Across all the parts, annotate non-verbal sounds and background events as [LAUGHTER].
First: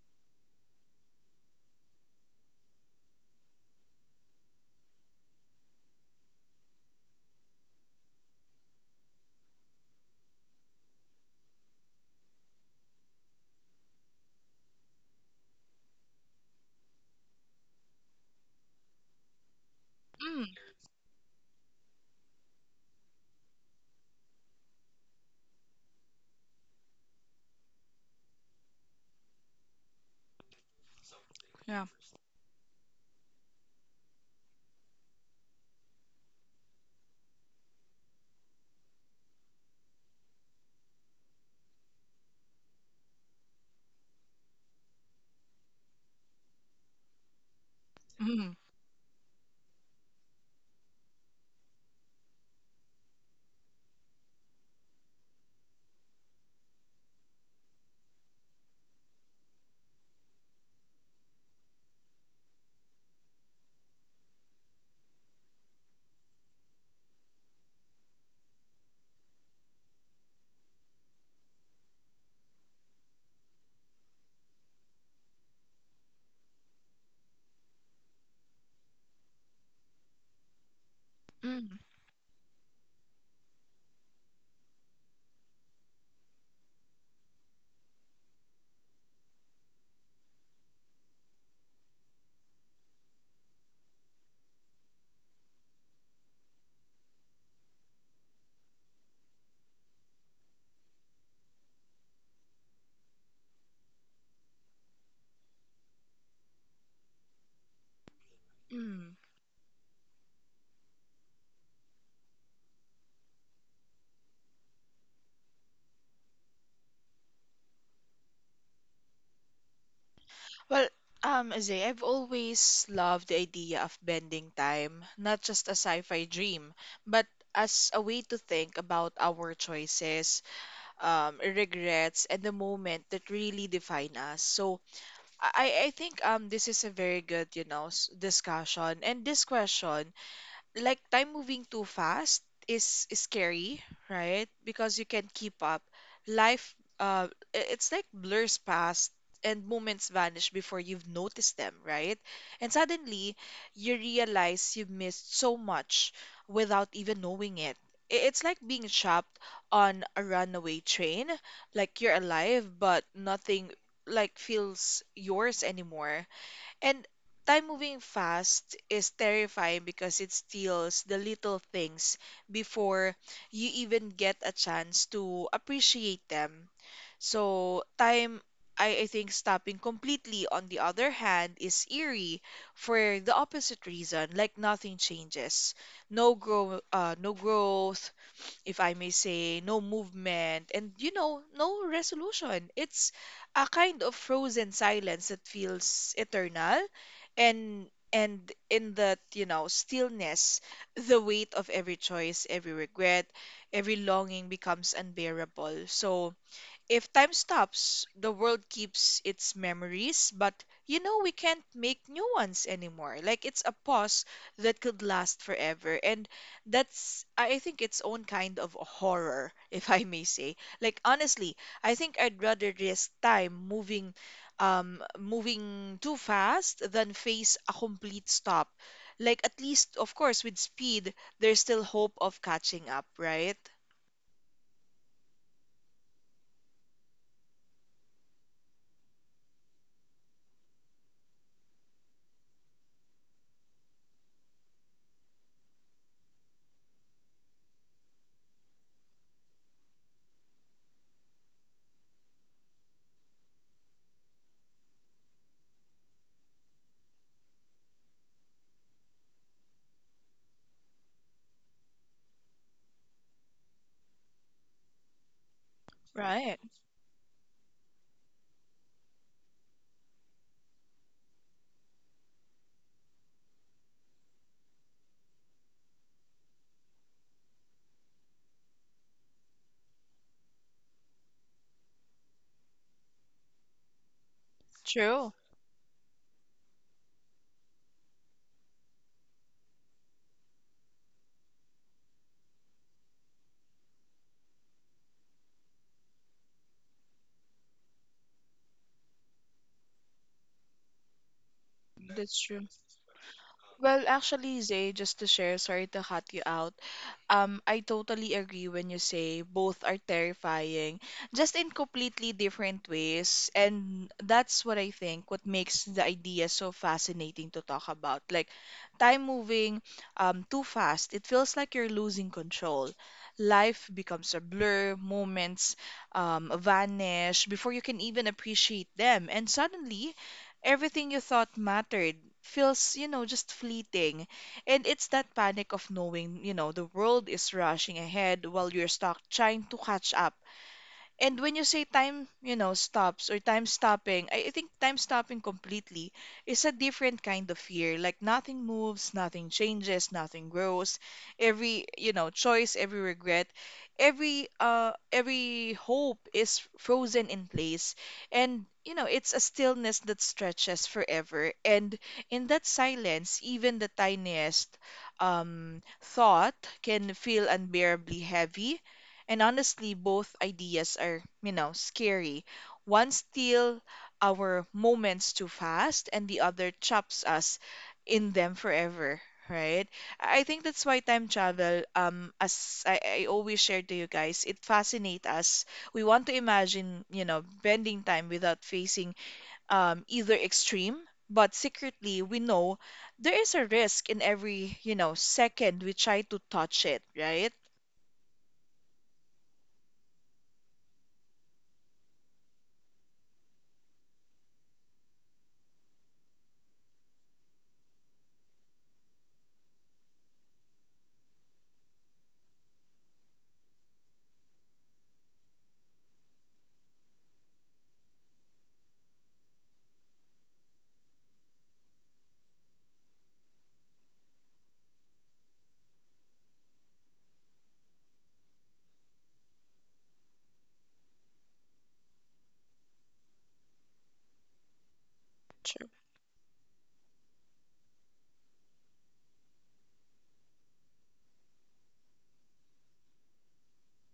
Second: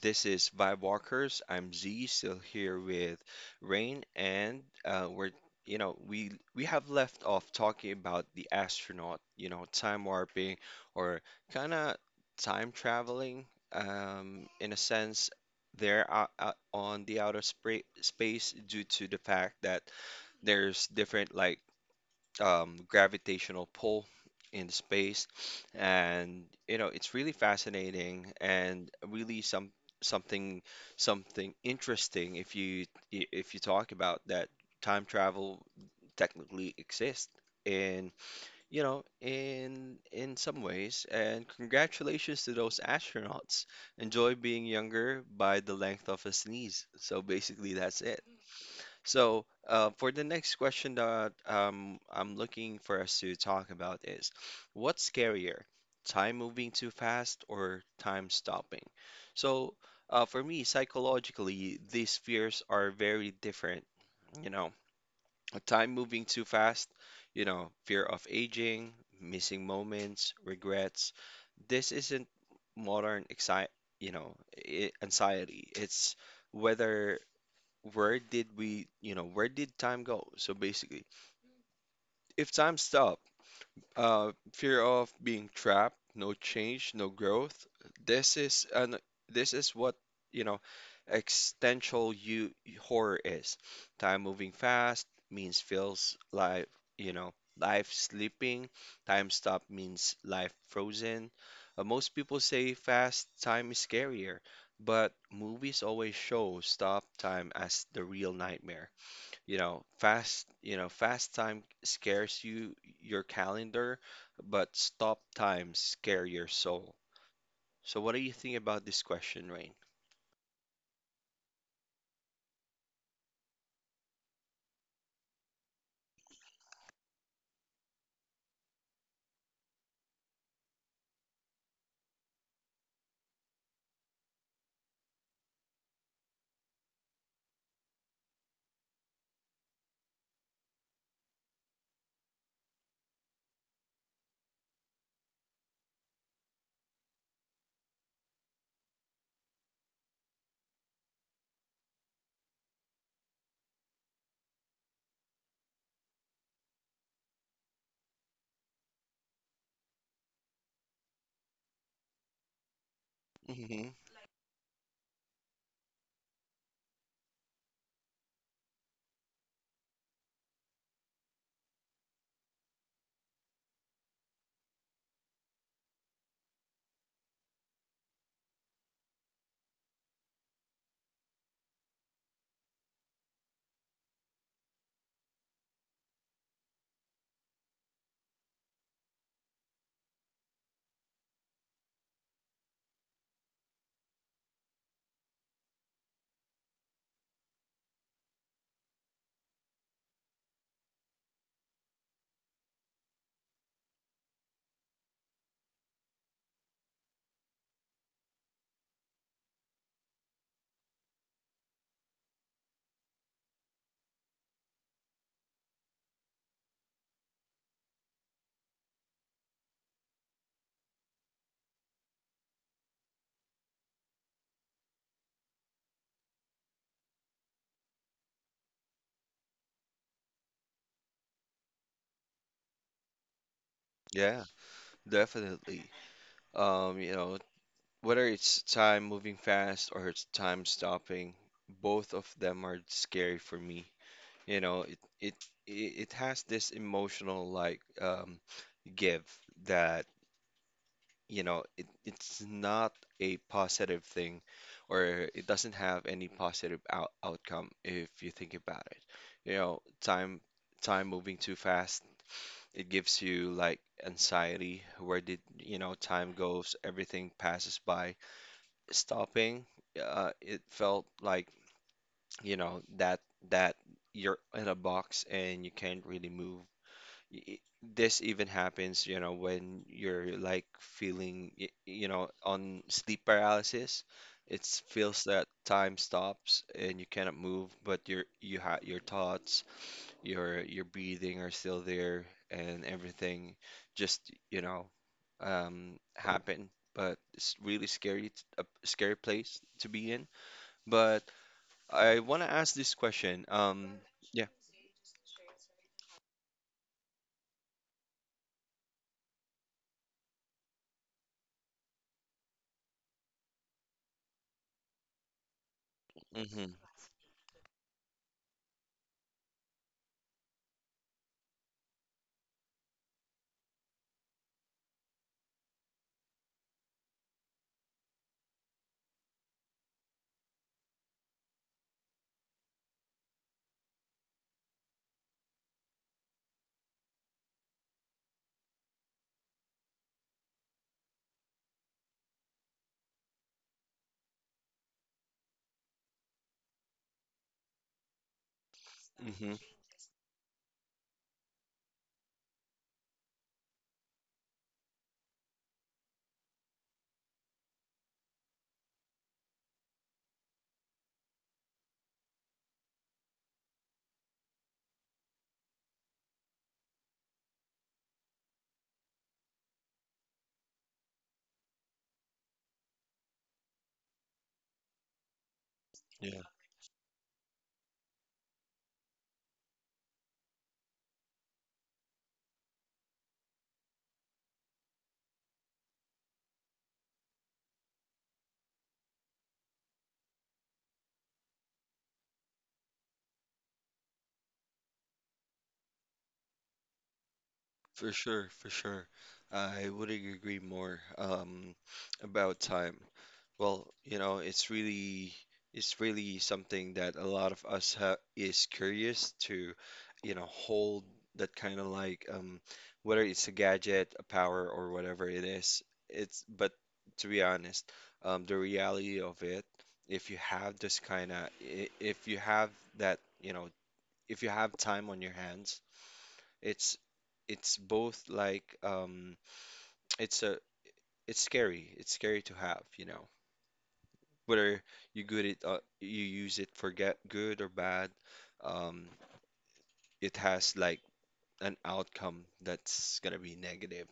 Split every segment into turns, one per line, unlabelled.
This is Vibe Walkers. I'm Z, still here with Rain, and we're we have left off talking about the astronaut, you know, time warping or kind of time traveling, in a sense. They're out, on the outer spra space due to the fact that
Mm,
there's different like gravitational pull in space, and you know it's really fascinating and really something something
yeah.
interesting if you if you talk about that time travel technically exists in you know in some ways, and congratulations to those astronauts. Enjoy being younger by the length of a sneeze, so basically that's it.
Mm,
So, for the next question that I'm looking for us to talk about is, what's scarier, time moving too fast or time stopping? So, for me, psychologically, these fears are very different. You know, a time moving too fast, you know, fear of aging, missing moments, regrets. This isn't modern exci. You know, I anxiety. It's whether, where did we, you know, where did time go? So basically,
mm,
if time stopped, fear of being trapped, no change, no growth. This is an this is what, you know, existential you horror is. Time moving fast means feels life, you know, life slipping. Time stop means life frozen. Most people say fast time is scarier, but movies always show stop time as the real nightmare.
mm.
You know, fast time scares you your calendar, but stop times scare your soul. So what do you think about this question, Rain?
Well, Zay, I've always loved the idea of bending time, not just a sci-fi dream, but as a way to think about our choices, regrets, and the moment that really define us. So I think this is a very good, you know, discussion. And this question like time moving too fast is scary, right? Because you can't keep up. Life, uh, it's like blurs past and moments vanish before you've noticed them, right? And suddenly you realize you've missed so much without even knowing it. It's like being trapped on a runaway train, like you're alive, but nothing
Hmm.
like feels yours anymore. And time moving fast is terrifying because it steals the little things before you even get a chance to appreciate them. So, time, I think stopping completely, on the other hand, is eerie for the opposite reason, like nothing changes. No growth, if I may say, no movement, and you know, no resolution. It's a kind of frozen silence that feels eternal and and in that, you know, stillness, the weight of every choice, every regret, every longing becomes unbearable. So if time stops, the world keeps its memories, but you know we can't make new ones anymore. Like it's a pause that could last forever. And that's, I think, its own kind of a horror, [LAUGHS] if I may say. Like honestly, I think I'd rather risk moving too fast than face a complete stop. Like at least, of course, with speed, there's still hope of catching up, right?
Yeah, definitely. You know, whether it's time moving fast or it's time stopping, both of them are scary for me. You know, it it it has this emotional like give that, you know, it's not a positive thing, or it doesn't have any positive outcome if you think about it. You know, time moving too fast, it gives you like anxiety. Where did, you know, time
Right.
goes, everything passes by. Stopping, it felt like, you know, that you're in a box and you can't really move. This even happens, you know, when you're like feeling, you know, on sleep paralysis. It
True.
feels that time stops and you cannot move, but your thoughts, your breathing are still there, and everything just, you know, happen. But it's really scary, a scary place to be in. But I
That's
want to
true.
ask this question.
Well,
Yeah.
actually, Zay, just to share, sorry to cut you out. I totally agree when you say both are terrifying, just in completely different ways. And that's what I think, what makes the idea so
Mm-hmm.
fascinating to talk about. Like time moving too fast, it feels like you're losing control. Life becomes a blur, moments vanish before you can even appreciate them. And suddenly, everything you thought mattered feels, you know, just fleeting. And it's that panic of knowing, you know, the world is rushing ahead while you're stuck trying to catch up, and when you say time, you know, stops or time stopping, I think time stopping completely is a different kind of fear. Like nothing moves, nothing
Mm-hmm.
changes, nothing grows. Every, you know, choice, every regret, every hope is frozen in place. And you know, it's a stillness that stretches forever. And in that silence, even the tiniest um thought can feel unbearably heavy, and honestly, both ideas are, you know, scary. One steals our moments too fast, and the
Yeah.
other traps us in them forever, right? I think that's why time travel, as I always share to you guys, it fascinates us. We want to imagine, you know, bending time without facing either extreme, but secretly we know there is a risk in every, you know, second we try to touch it, right?
For sure, for sure. I wouldn't agree more, about time. Well, you know, it's really something that a lot of us ha is curious to, you know, hold that kind of like whether it's a gadget, a power, or whatever it is. It's but to be honest, the reality of it, if you have this kind of if you have that, you know, if you have time on your hands, it's it's both like [TSK] it's a it's scary. It's scary to have, you know. Whether
True.
you use it for get good or bad, um it has like an outcome that's gonna be negative.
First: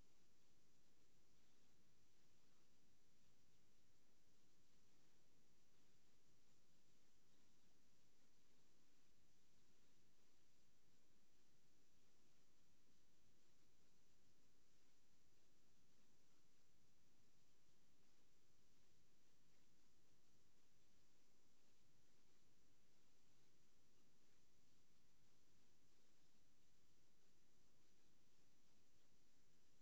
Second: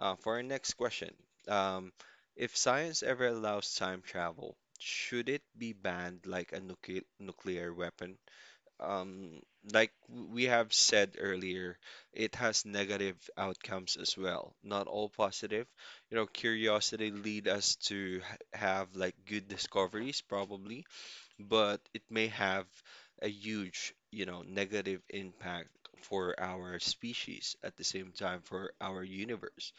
For our next question, um if science ever allows time travel, should it be banned like a nuclear weapon? Um, like we have said earlier, it has negative outcomes as well, not all positive. You know, curiosity lead us to have like good discoveries probably, but it may have a huge, you know, negative impact for our species at the same time for our universe.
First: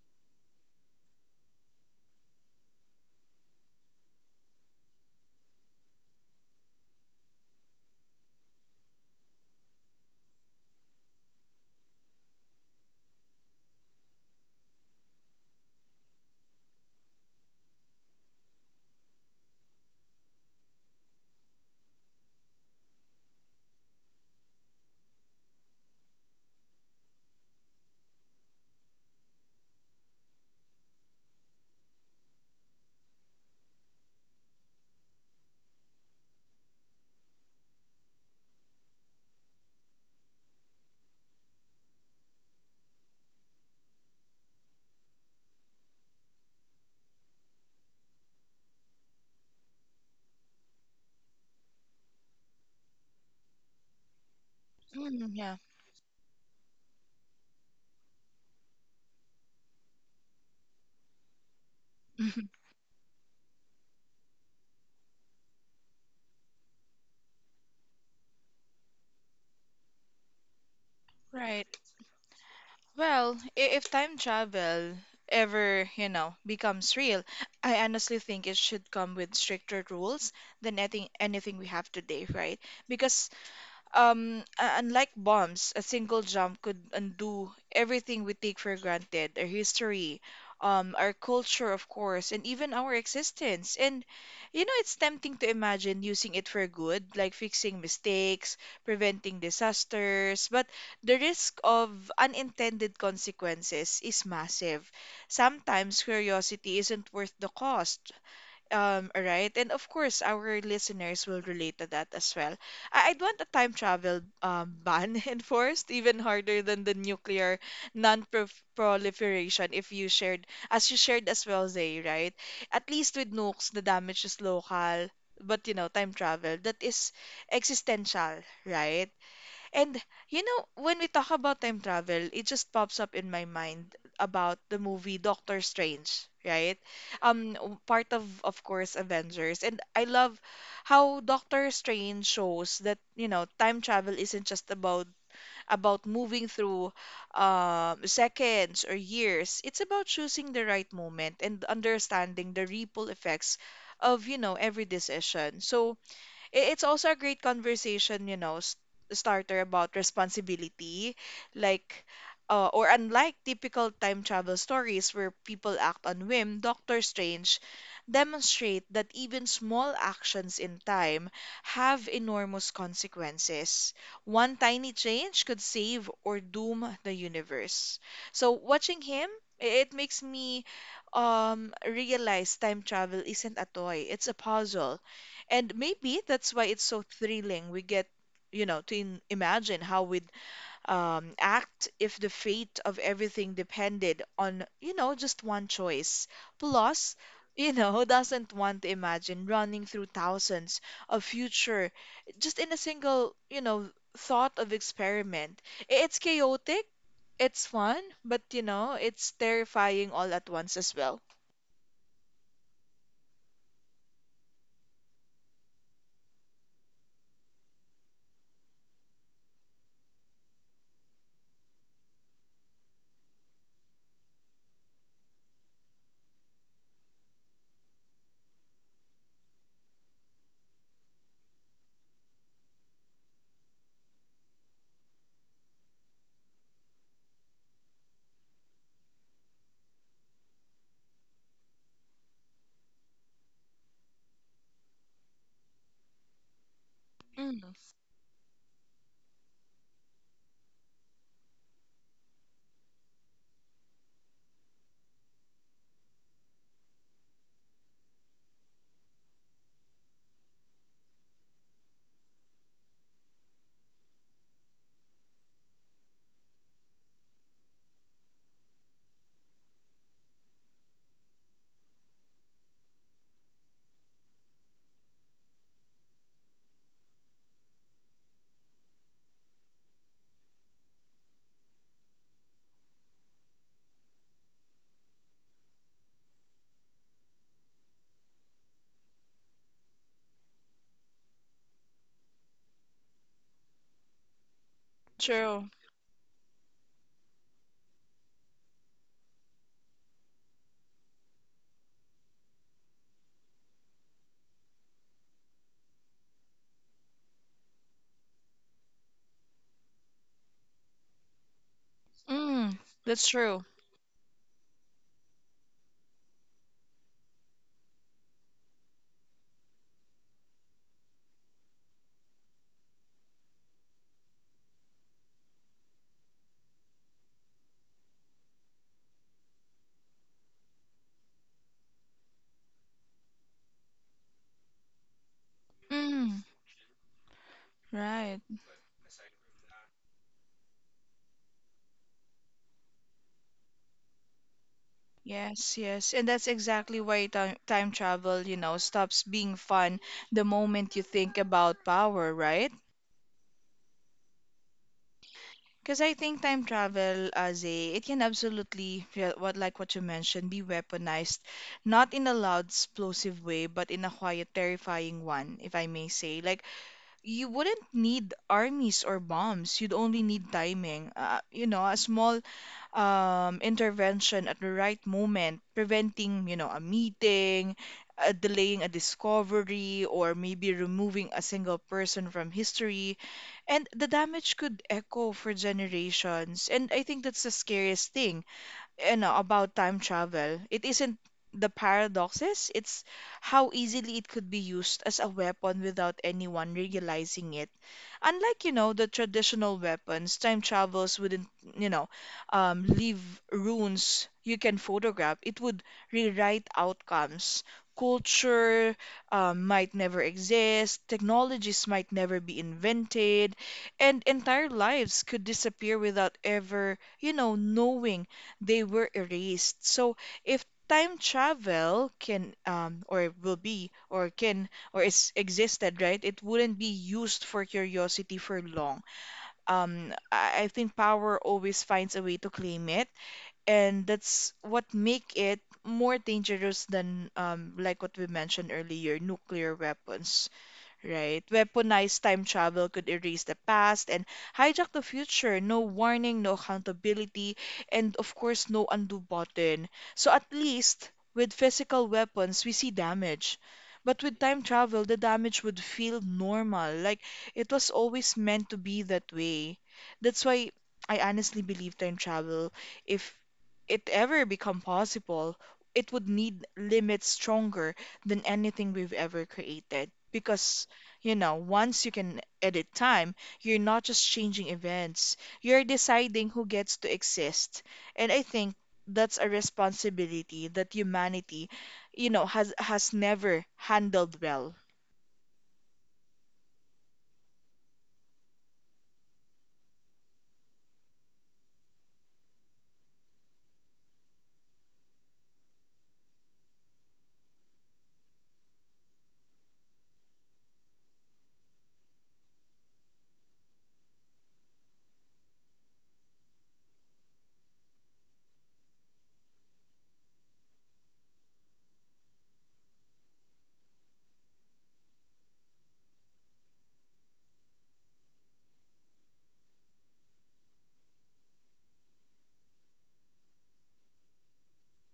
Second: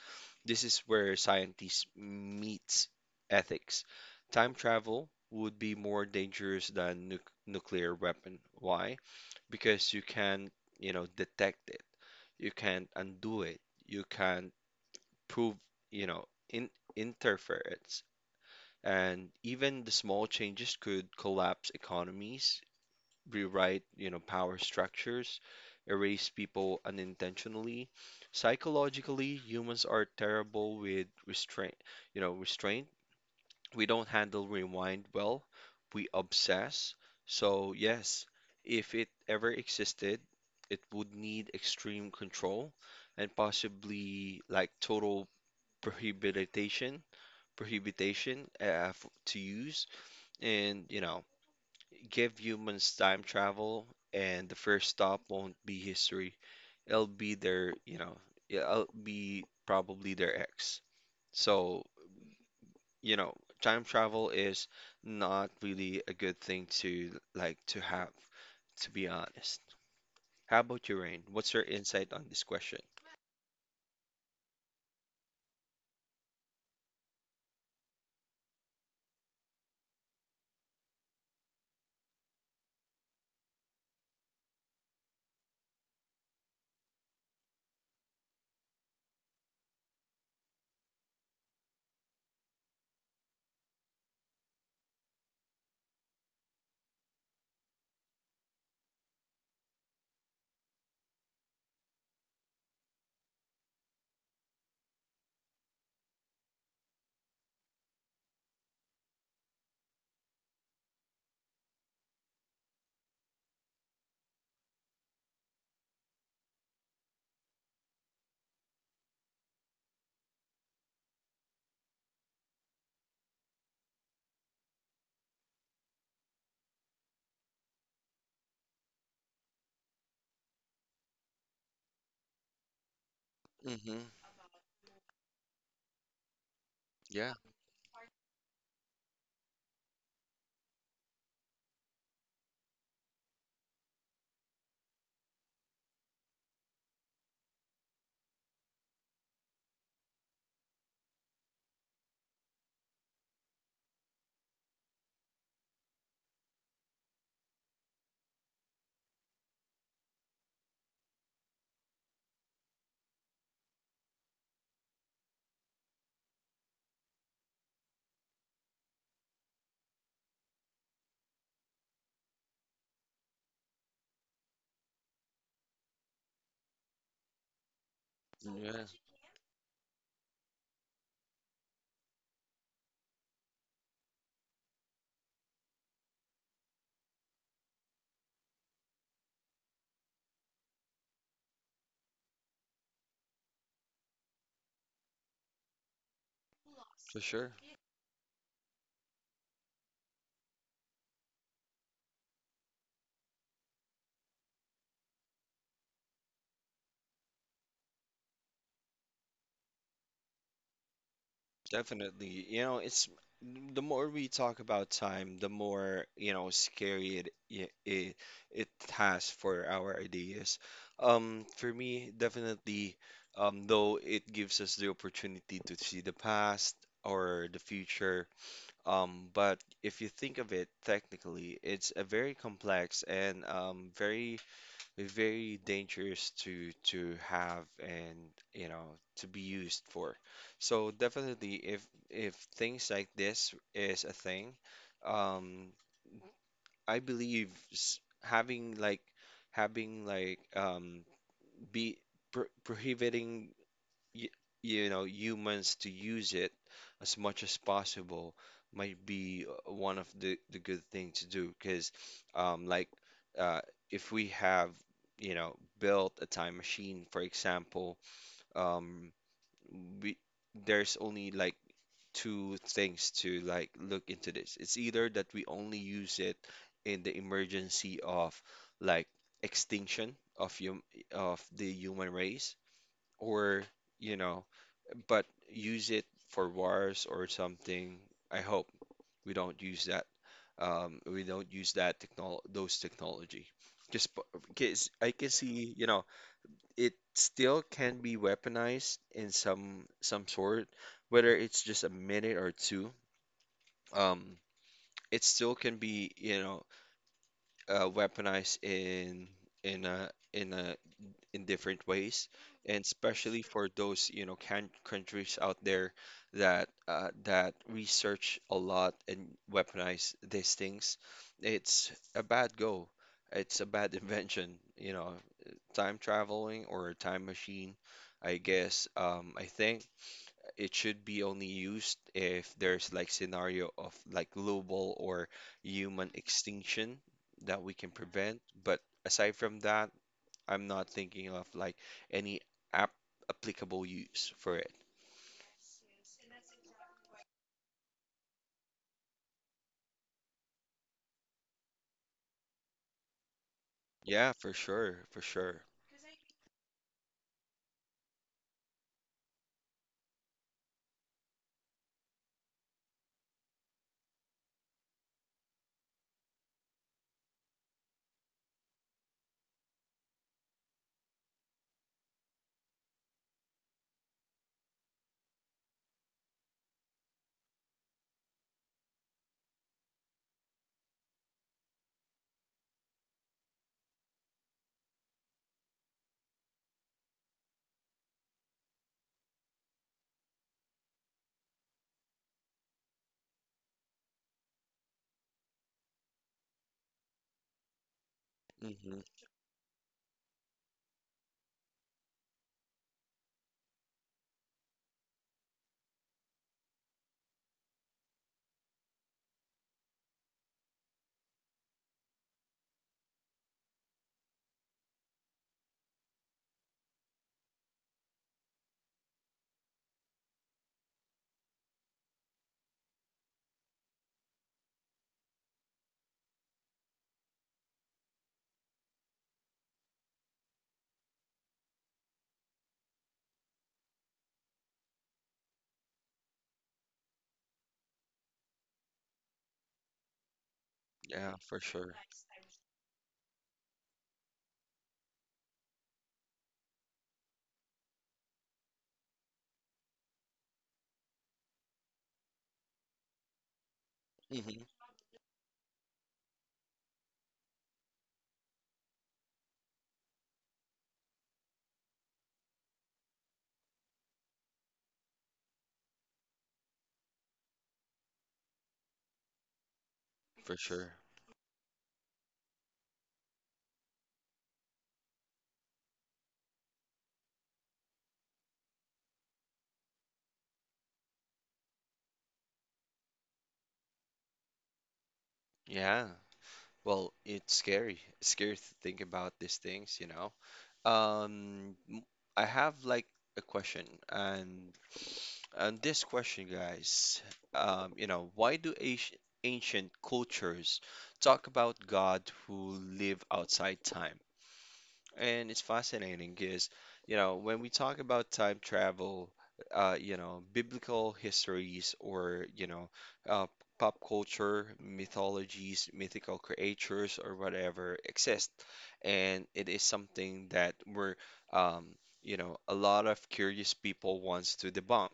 This is where scientists meets ethics. Time travel would be more dangerous than nuclear weapon. Why? Because you can't, you know, detect it. You can't undo it. You can't prove, you know, in interference. And even the small changes could collapse economies, rewrite, you know, power structures, erase people unintentionally. Psychologically, humans are terrible with restraint, you know, restraint we don't handle rewind well. We obsess. So, yes, if it ever existed, it would need extreme control and possibly like total prohibition, to use. And, you know, give humans time travel, and the first stop
Mm,
won't
yeah.
be history. It'll be their, you know, yeah, it'll be probably their ex. So,
[LAUGHS]
you know, time travel is not really a good thing to like to have, to be honest. How about you, Rain? What's your
Right.
insight on this question?
Well, if time travel ever, you know, becomes real, I honestly think it should come with stricter rules than anything we have today, right? Because unlike bombs, a single jump could undo everything we take for granted, our history, our culture, of course, and even our existence. And, you know, it's tempting to imagine using it for good, like fixing mistakes, preventing disasters, but the risk of unintended consequences is massive. Sometimes curiosity isn't worth the cost. All right. And of course, our listeners will relate to that as well. I'd want a time travel ban [LAUGHS] enforced, even harder than the nuclear non-proliferation if you shared, as you shared as well, Zay, right? At least with nukes, the damage is local. But you know, time travel, that is existential, right? And you know, when we talk about time travel, it just pops up in my mind
Mm-hmm.
about the movie Doctor Strange, right?
Yeah.
Part of course, Avengers. And I love how Doctor Strange shows that, you know, time travel isn't just about moving through seconds or years. It's about choosing the right moment and understanding the ripple effects of, you know, every decision. So it's also a great conversation, you know, starter about responsibility, like or unlike typical time travel stories where people act on whim, Doctor Strange demonstrate that even small actions in time have enormous consequences. One tiny change could save or doom the universe. So
Mm, yeah.
watching him, it makes me realize time travel isn't a toy, it's a puzzle, and maybe that's why it's so thrilling. We get, you know, to in imagine how we'd act if the fate of everything depended on, you know, just one choice. Plus,
For sure.
[LAUGHS] you know, who doesn't want to imagine running through thousands of future just in a single, you know, thought of experiment? It's chaotic, it's fun, but, you know, it's terrifying all at once as well.
Definitely. You know, it's the more we talk about time, the more, you know, scary it has for our ideas. For me, definitely, though it gives us the opportunity to see the past or the future. But if you think of it technically, it's a very complex and very very dangerous to have, and you know, to be used for. So definitely, if things like this is a thing, um, I believe
Mm,
having like be prohibiting you, you know humans to use it as much as possible might be one of the good thing to do. Because like uh if we have, you know, built a time machine for example, um we there's only like two things to like look into this. It's either that we only use it in the emergency of like extinction of hum of the human race, or, you know, but use it for wars or something. I hope we don't use that. We don't use that technol those technology. Just because I can
true.
see, you know, it still can be weaponized in some sort, whether it's just a minute or two. Um, it still can be, you know, weaponized in in a in different ways.
Mm,
And
that's
especially
true.
for those you know can countries out there that that research a lot and weaponize these things. It's a bad go it's a bad [LAUGHS] invention, you know, time traveling or a time machine. I guess I think it should be only used if there's like scenario of like global or human
Mm,
extinction that we can prevent.
right.
But aside from that, I'm not thinking of like any app applicable use for it.
Yes, yes. And that's exactly why time travel, you know, stops being fun the moment you think about power, right?
Yeah, for sure, for sure.
Because I think time travel as a it can absolutely yeah, what like what you mentioned be weaponized, not in a loud explosive way, but in a quiet, terrifying one, if I may say. Like you wouldn't need armies or bombs; you'd only need timing. You know, a small intervention at the right moment, preventing, you know, a meeting, delaying a discovery, or maybe removing a single person from history. And the damage could echo for generations. And I think that's the scariest thing, you know, about time travel. It isn't the paradoxes, it's how easily it could be used as a weapon without anyone realizing it. Unlike, you know,
Hmm.
the traditional weapons, time travels wouldn't, you know, leave runes you can photograph. It would rewrite outcomes. Culture might never exist, technologies might never be invented, and entire lives could disappear without ever, you know, knowing they were erased. So if time travel can or will be, or is existed, right? It wouldn't be used for curiosity for long. I think power always finds a way to claim it, and that's what make it more dangerous than like what we mentioned earlier, nuclear weapons,
Yeah,
right?
for sure.
Weaponized time travel could erase the past and hijack the future. No warning, no accountability, and of course, no undo button. So at least with physical weapons, we see damage. But with time
Hmm.
travel, the damage would feel normal. Like it was always meant to be that way. That's why I honestly believe time travel, if it ever become possible, it would need limits stronger than anything we've ever created,
For
because
sure.
you know, once you can edit time, you're not just changing events, you're deciding who gets to exist. And I think that's a responsibility that humanity, you know, has never handled well.
Yeah. Well, it's scary. It's scary to think about these things, you know. Um, m- I have like a question, and this question, guys, you know, why do ancient cultures talk about God who live outside time? And it's fascinating because, you know, when we talk about time travel, you know, biblical histories, or, you know, uh, pop culture, mythologies, mythical creatures, or whatever exist. And it is something that we're, um, you know, a lot of curious people wants to debunk.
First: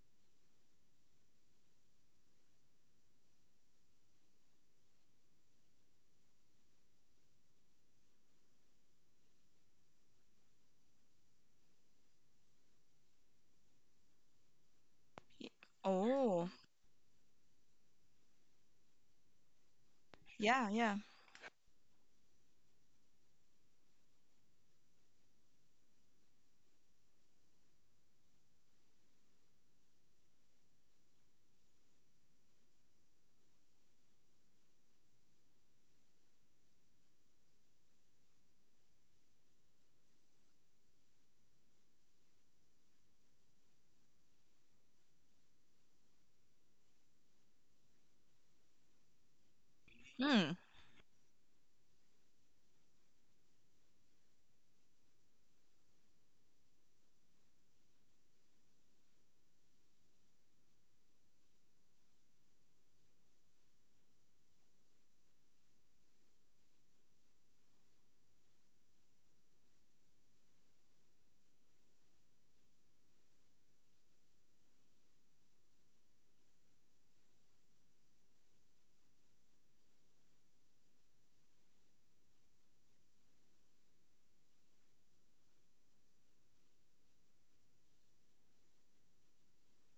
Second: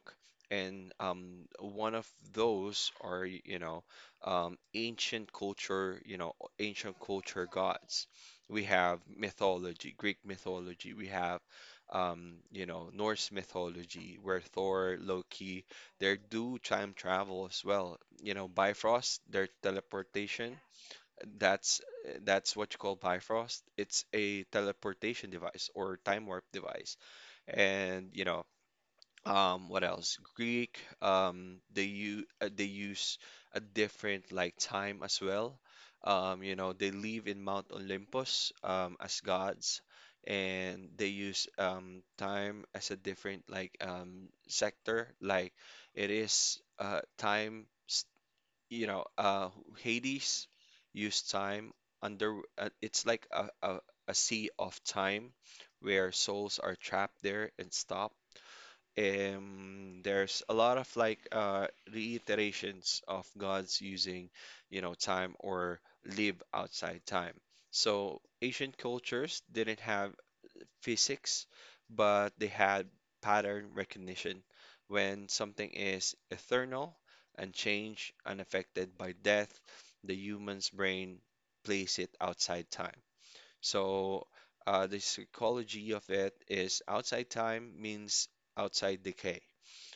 And one of those are, you know, ancient culture, you know, ancient culture gods. We have mythology, Greek mythology, we have you know, Norse mythology where Thor,
Y-
Loki, they
Oh,
do time travel as well. You know, Bifrost, their teleportation,
yeah, yeah.
that's that's what you call Bifrost. It's a teleportation device or time warp device. And you know, what else, Greek, they use a different like time as well. You know, they live in Mount Olympus as gods, and they use time as a different like sector. Like it is you know, Hades
Mm,
use time under, it's like a sea of time where souls are trapped there and stop. Um, there's a lot of like reiterations of gods using, you know, time or live outside time. So ancient cultures didn't have physics, but they had pattern recognition. When something is eternal, unchanged, unaffected by death, the human's brain plays it outside time. So the psychology of it is outside time means outside decay.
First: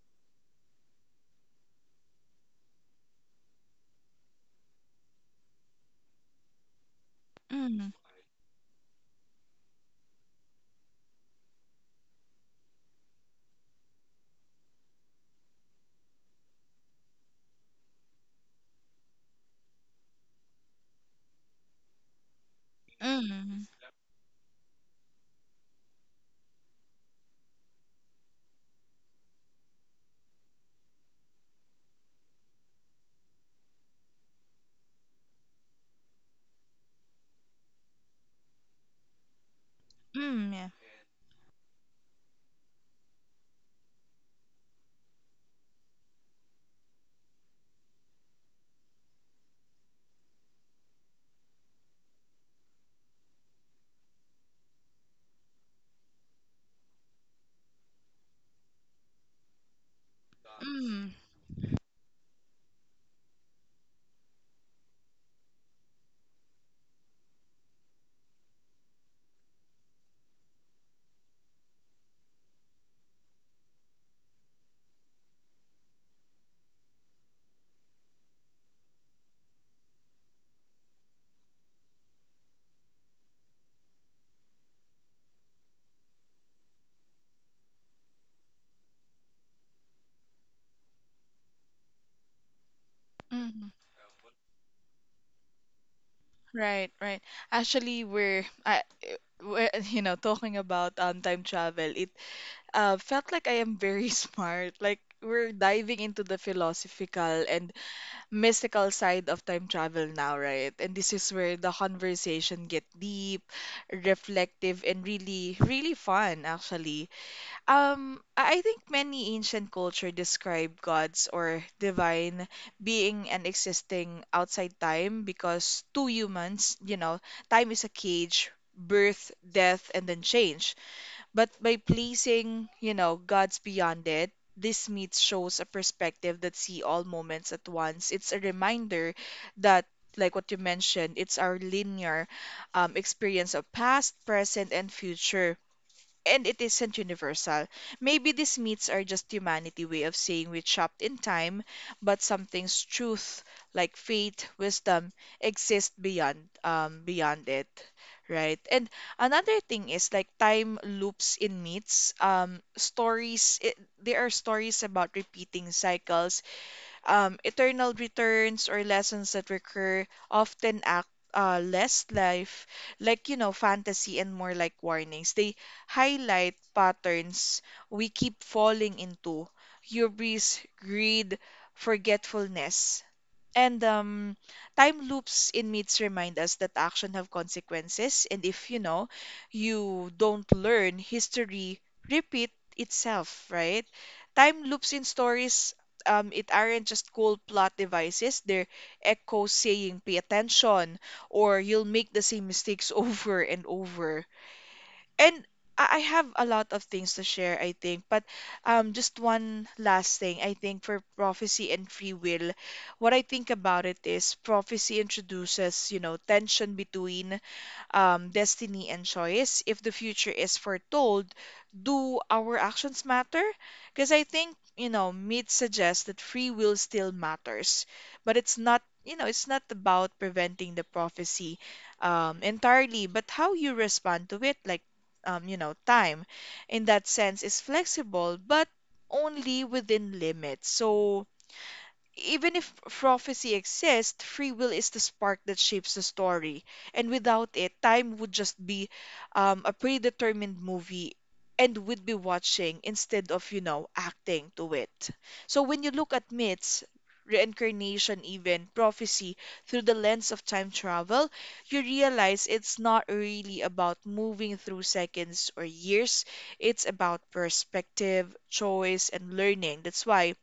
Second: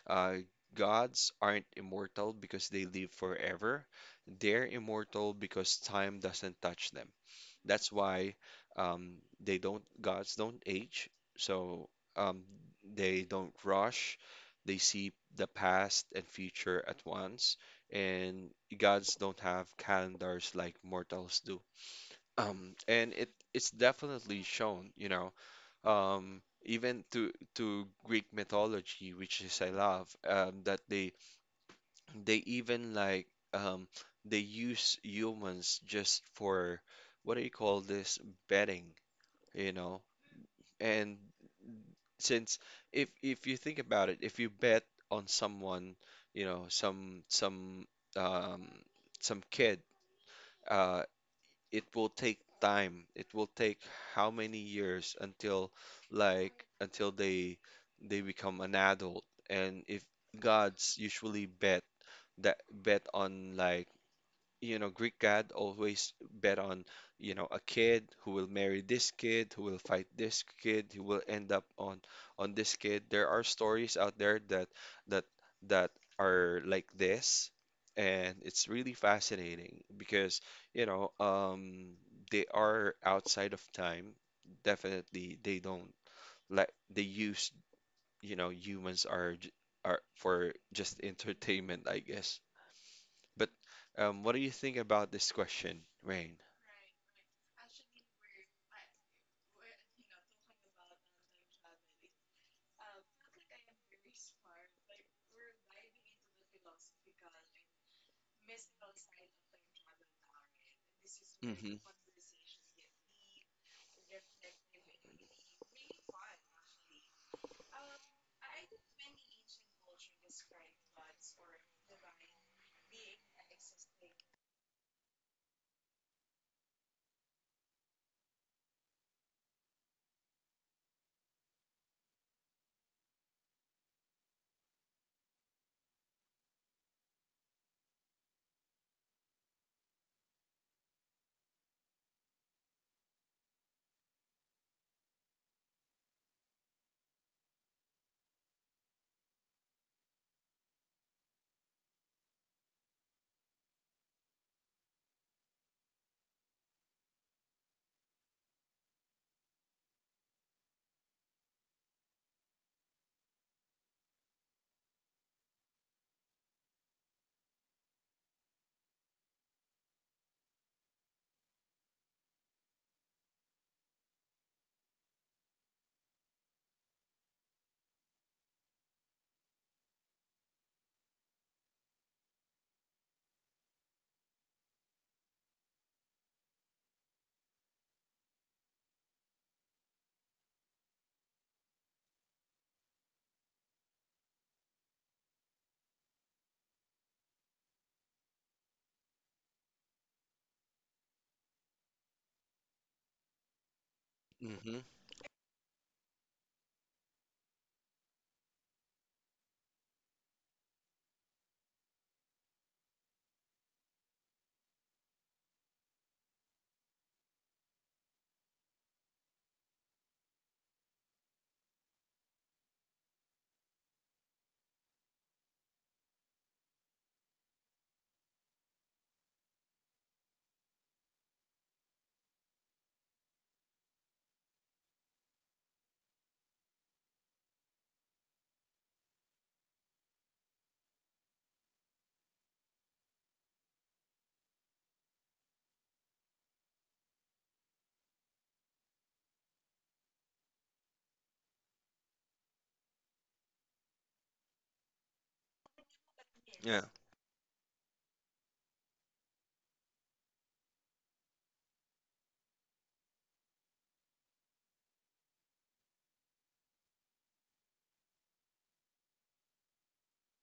Uh, gods aren't immortal because they live forever. They're immortal because time doesn't touch them.
mm,
That's why they don't, gods don't age. So um, they don't rush. They see the past and future at once. And gods don't have calendars like mortals do. And
mm,
it's definitely shown, you know, even to Greek mythology, which is I love, that they even like um, they use humans just for what do you call this, betting, you know?
mm, yeah.
And since, if you think about it, if you bet on someone, you know, um, some kid. Uh, it will take time. It will take how many years until until they become an adult. And if gods
Mm,
usually bet, that bet on like, you know, Greek god always bet on, you know, a kid who will marry this kid, who will fight this kid, who will end up on this kid. There are stories out there that that are like this, and it's really fascinating because, you know, um, they are outside of time. Definitely, they don't let they use, humans are are for just entertainment, I guess. But
mm.
what do you think about this question, Rain?
Right, right. Actually, we're, [LAUGHS] you know, talking about time travel. It felt like I am very [LAUGHS] smart. Like we're diving into the philosophical and mystical side of time travel now, right? And this is where the
Mm-hmm.
conversation get deep, reflective, and really, really fun, actually. I think many ancient culture describe gods or divine being and existing outside time because to humans, you know, time is a cage, birth, death, and then change. But by placing, you know, God's beyond it, this myth shows a perspective that see all moments at once. It's a reminder that, like what you mentioned, it's our linear experience of past, present, and future, and it isn't universal. Maybe these myths are just humanity way of saying we trapped in time, but something's truth like faith, wisdom exist beyond beyond it. Right. And another thing is like time loops in myths. Stories, it, there are stories about repeating cycles, eternal returns or lessons that recur often act less life like you know fantasy and more like warnings, they highlight patterns we keep falling into, hubris, greed, forgetfulness, and time loops in myths remind us that action have consequences, and if you know you don't learn, history repeat itself, right? Time loops in stories, it aren't just cold plot devices. They're echoes saying, "Pay attention," or "You'll make the same mistakes [LAUGHS] over and over."
Mm-hmm.
And I have a lot of things to share, I think. But just one last thing, I think, for prophecy and free will, what I think about it is prophecy introduces, you know, tension between destiny and choice. If the future is foretold, do our actions matter? Because I think, you know, meat suggests that free will still matters, but it's not, you know, it's not about preventing the prophecy entirely, but how you respond to it. Like, you know, time in that sense is flexible, but only within limits. So even if prophecy exists, free will is the spark that shapes the story. And without it, time would just be a predetermined movie, and would be watching instead of, you know, acting to it. So when you look at
Yeah.
myths, reincarnation, even prophecy through the lens of time travel, you realize it's not really about moving through seconds or years. It's about perspective, choice, and learning. That's why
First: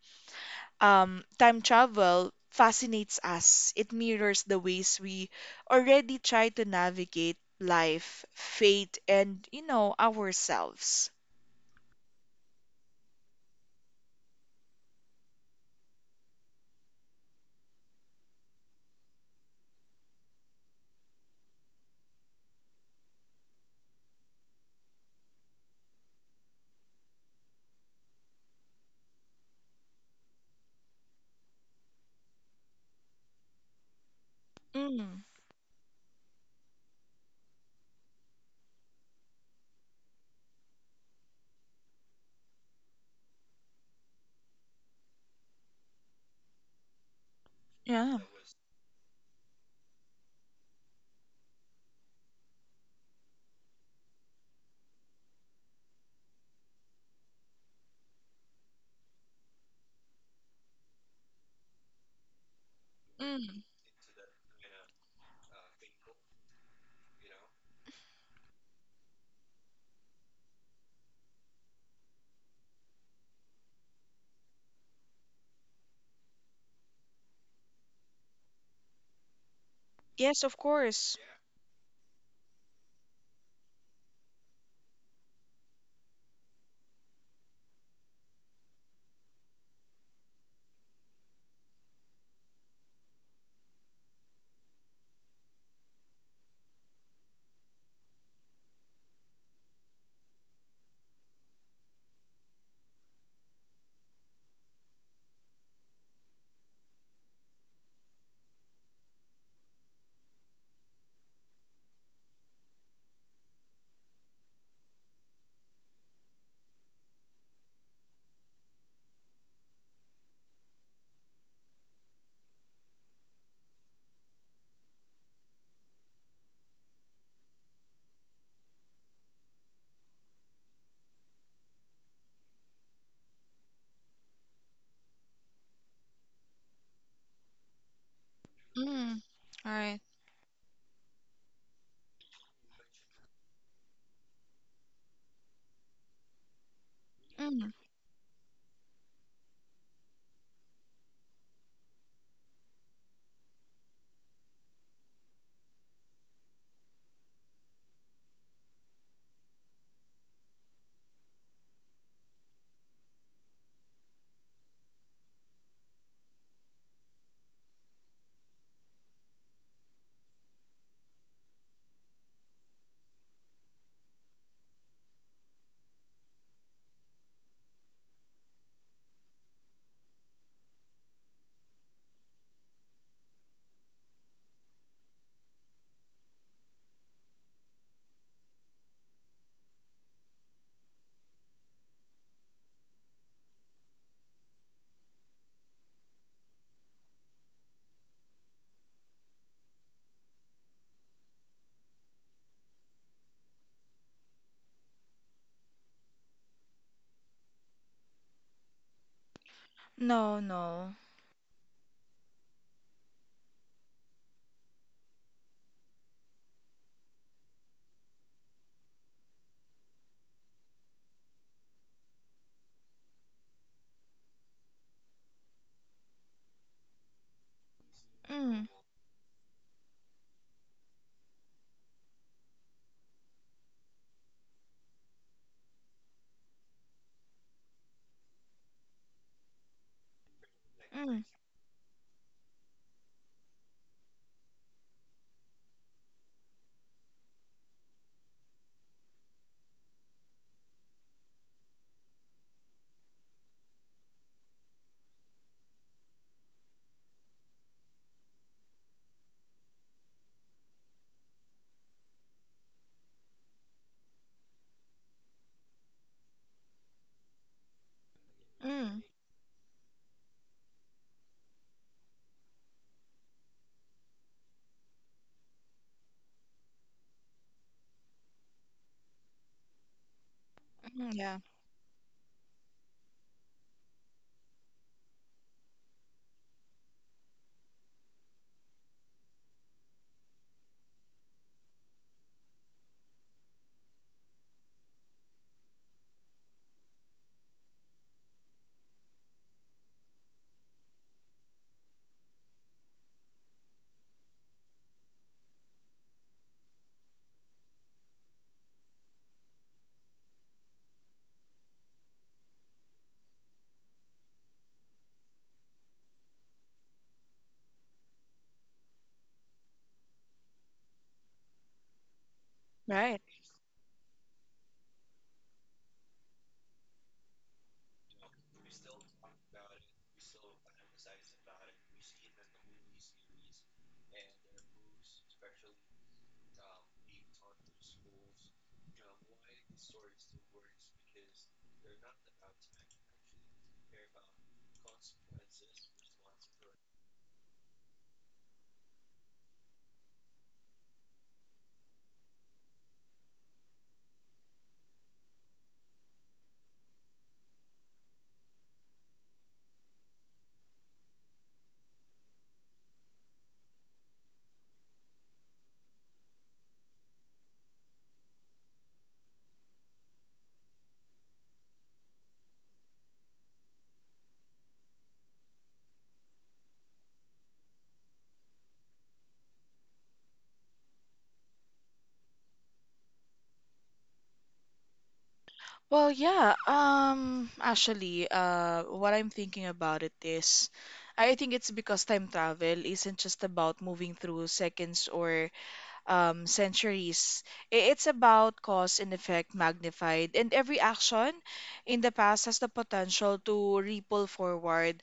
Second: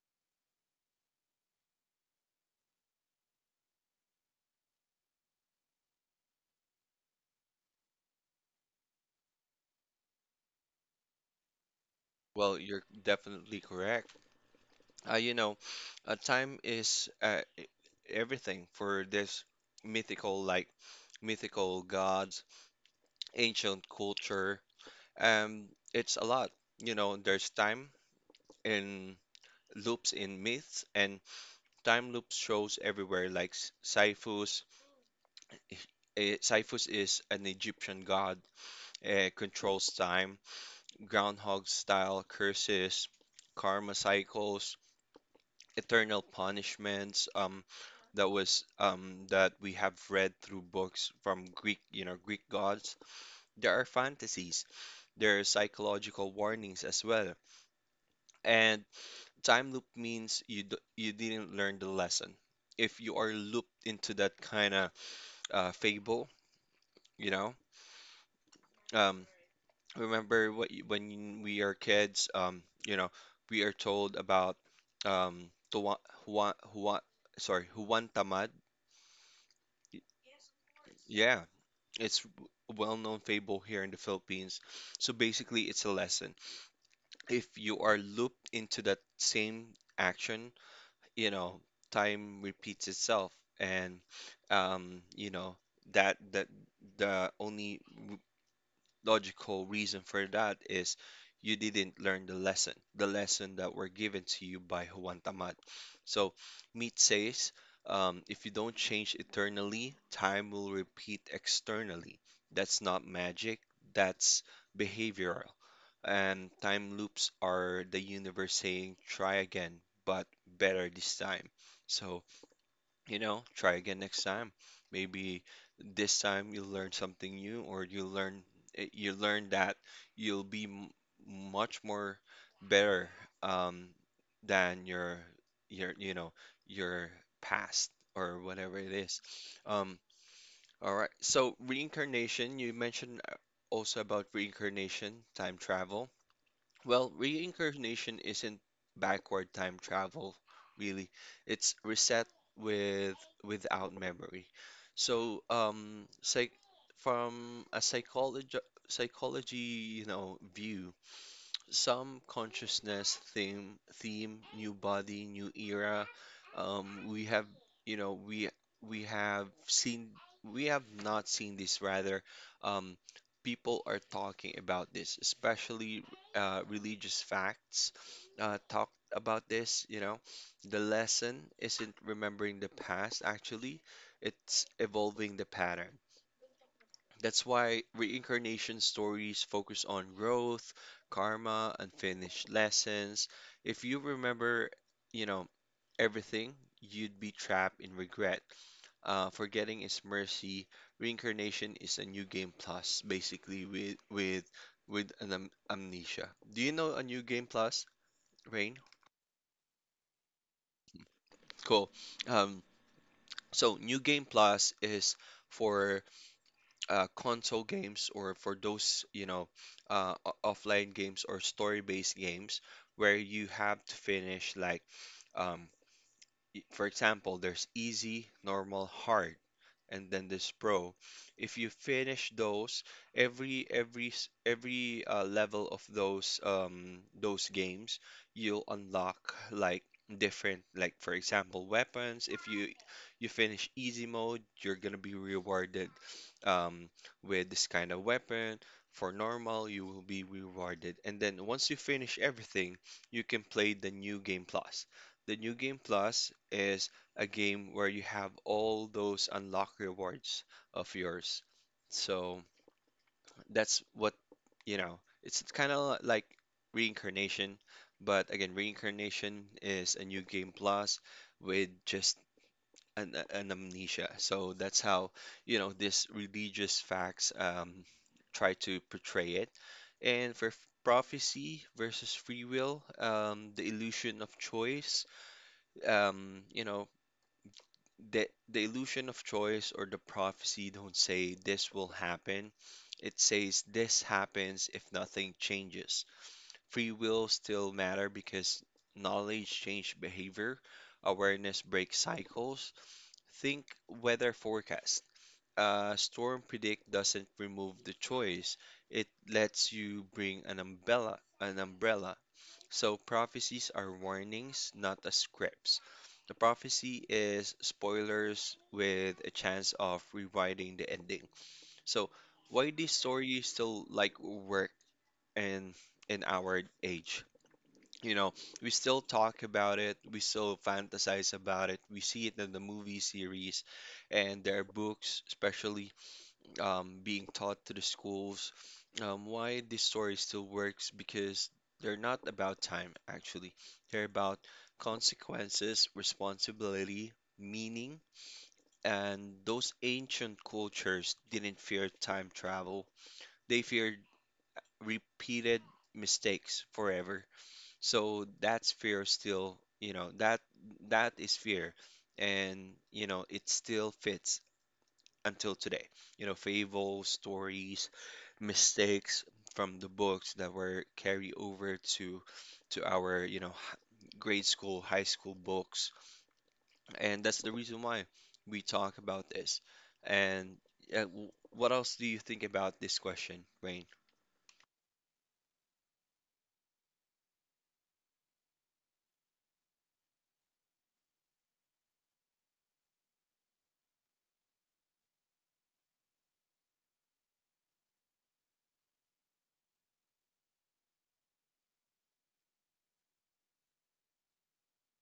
time travel fascinates us. It mirrors the ways we already try to navigate life, fate, and, you know, ourselves.
Well, you're definitely correct. You know, time is everything for this mythical, like mythical gods, ancient culture. Um, it's a lot. You know, there's time in loops in myths, and time loops shows everywhere. Like Siphus,
Mm.
Siphus is an Egyptian god, controls time, groundhog style curses, karma cycles, eternal punishments.
Yeah.
That we have read through books from Greek, you know, Greek gods. There are fantasies. There are psychological warnings as well. And time loop means you didn't learn the lesson. If you are
Mm.
looped into that kind of fable, you know. Um, Remember when we are kids, we are told about Tuwa, Juan, Juan, sorry, Juan Tamad.
Yes, of course.
Yeah, it's a well-known fable here in the Philippines. So basically, it's a lesson. If you are looped into that same action, you know, time repeats itself, and you know that the only logical reason for that is you didn't learn the lesson that were given to you by Juan Tamat. So Meat says, if you don't change eternally, time will repeat externally. That's not magic, that's behavioral. And time loops are the universe saying, try again, but better this time. So you know, try again next time. Maybe this time you'll learn something new, or you learn you learn that you'll be m much more better um, than your you know your past or whatever it
Mm.
is.
All
Um,
right.
all right. So reincarnation, you mentioned also about reincarnation, time travel. Well,
Mm.
reincarnation isn't backward time travel, really. It's reset with without memory. So, psych from a psychology, you know, view, some consciousness theme new body new era, we have, you know we we have seen, we have not seen this rather. um People are talking about this, especially religious facts, talk about this. You know, the lesson isn't remembering the past actually, it's evolving the pattern. That's why reincarnation stories focus on growth, karma, unfinished lessons. If you remember, you know, everything, you'd be trapped in regret. Forgetting is mercy. Reincarnation is a new game plus, basically with an am amnesia. Do you know a new game plus, Rain?
No, no.
Cool. Um, so new game plus is for console games, or for those, you know, offline games or story-based games where you have to finish like, um, for example, there's easy,
Mm.
normal, hard, and then there's pro. If you finish those, every s- every level of those games, you'll unlock like different, like for
Mm.
example weapons. If you finish easy mode, you're gonna be rewarded um with this kind of weapon. For normal, you will be rewarded, and then once you finish everything, you can play the new game plus. The New Game Plus is a game where you have all those unlocked rewards of yours. So that's what, you know, it's kind of like reincarnation. But again,
Mm.
reincarnation is a new game plus with just an amnesia. So that's how, you know, this religious facts try to portray it. And for
Mm. Yeah.
prophecy versus free will, the illusion of choice you know, the illusion of choice, or the prophecy don't say this will happen. It says this happens if nothing changes. Free will still matter because knowledge changes behavior, awareness breaks cycles. Think weather forecast. Storm predict doesn't remove the choice. It lets you bring an umbrella, an umbrella. So prophecies are warnings, not the scripts. The prophecy is spoilers with a chance of rewriting the ending. So why these
Right.
stories still like work in in our age? You know, we still talk about it, we still fantasize about it, we see it in the movie series and their books, especially being taught to the schools. Why this story still works, because they're not about time, actually. They're about consequences, responsibility, meaning, and those ancient cultures didn't fear time travel. They feared repeated mistakes forever. So that's fear still, you know, that is fear. And, you know, it still fits until today. You know, fables, stories, mistakes from the books that were carried over to our, you know, grade school, high school books. And that's the reason why we talk about this. And what else do you think about this question, Rain?
Well, yeah. Actually, what I'm thinking about it is, I think it's because time travel isn't just about moving through seconds or centuries. I- It's about cause and effect magnified, and every action in the past has the potential to ripple forward,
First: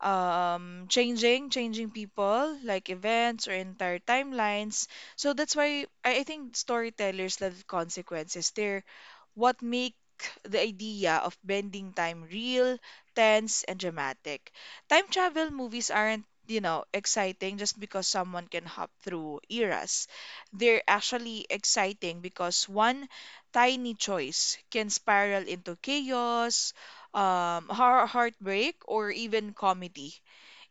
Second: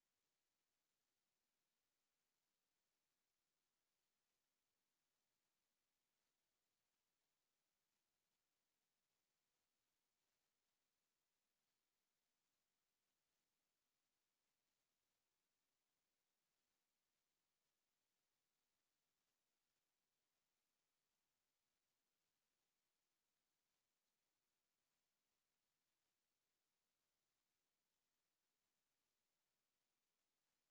changing people, like events or entire timelines. So that's why I think storytellers love consequences. They're what make the idea of bending time real, tense, and dramatic. Time travel movies aren't, you know, exciting just because someone can hop through eras. They're actually exciting because one tiny choice can spiral into chaos, heartbreak, or even comedy.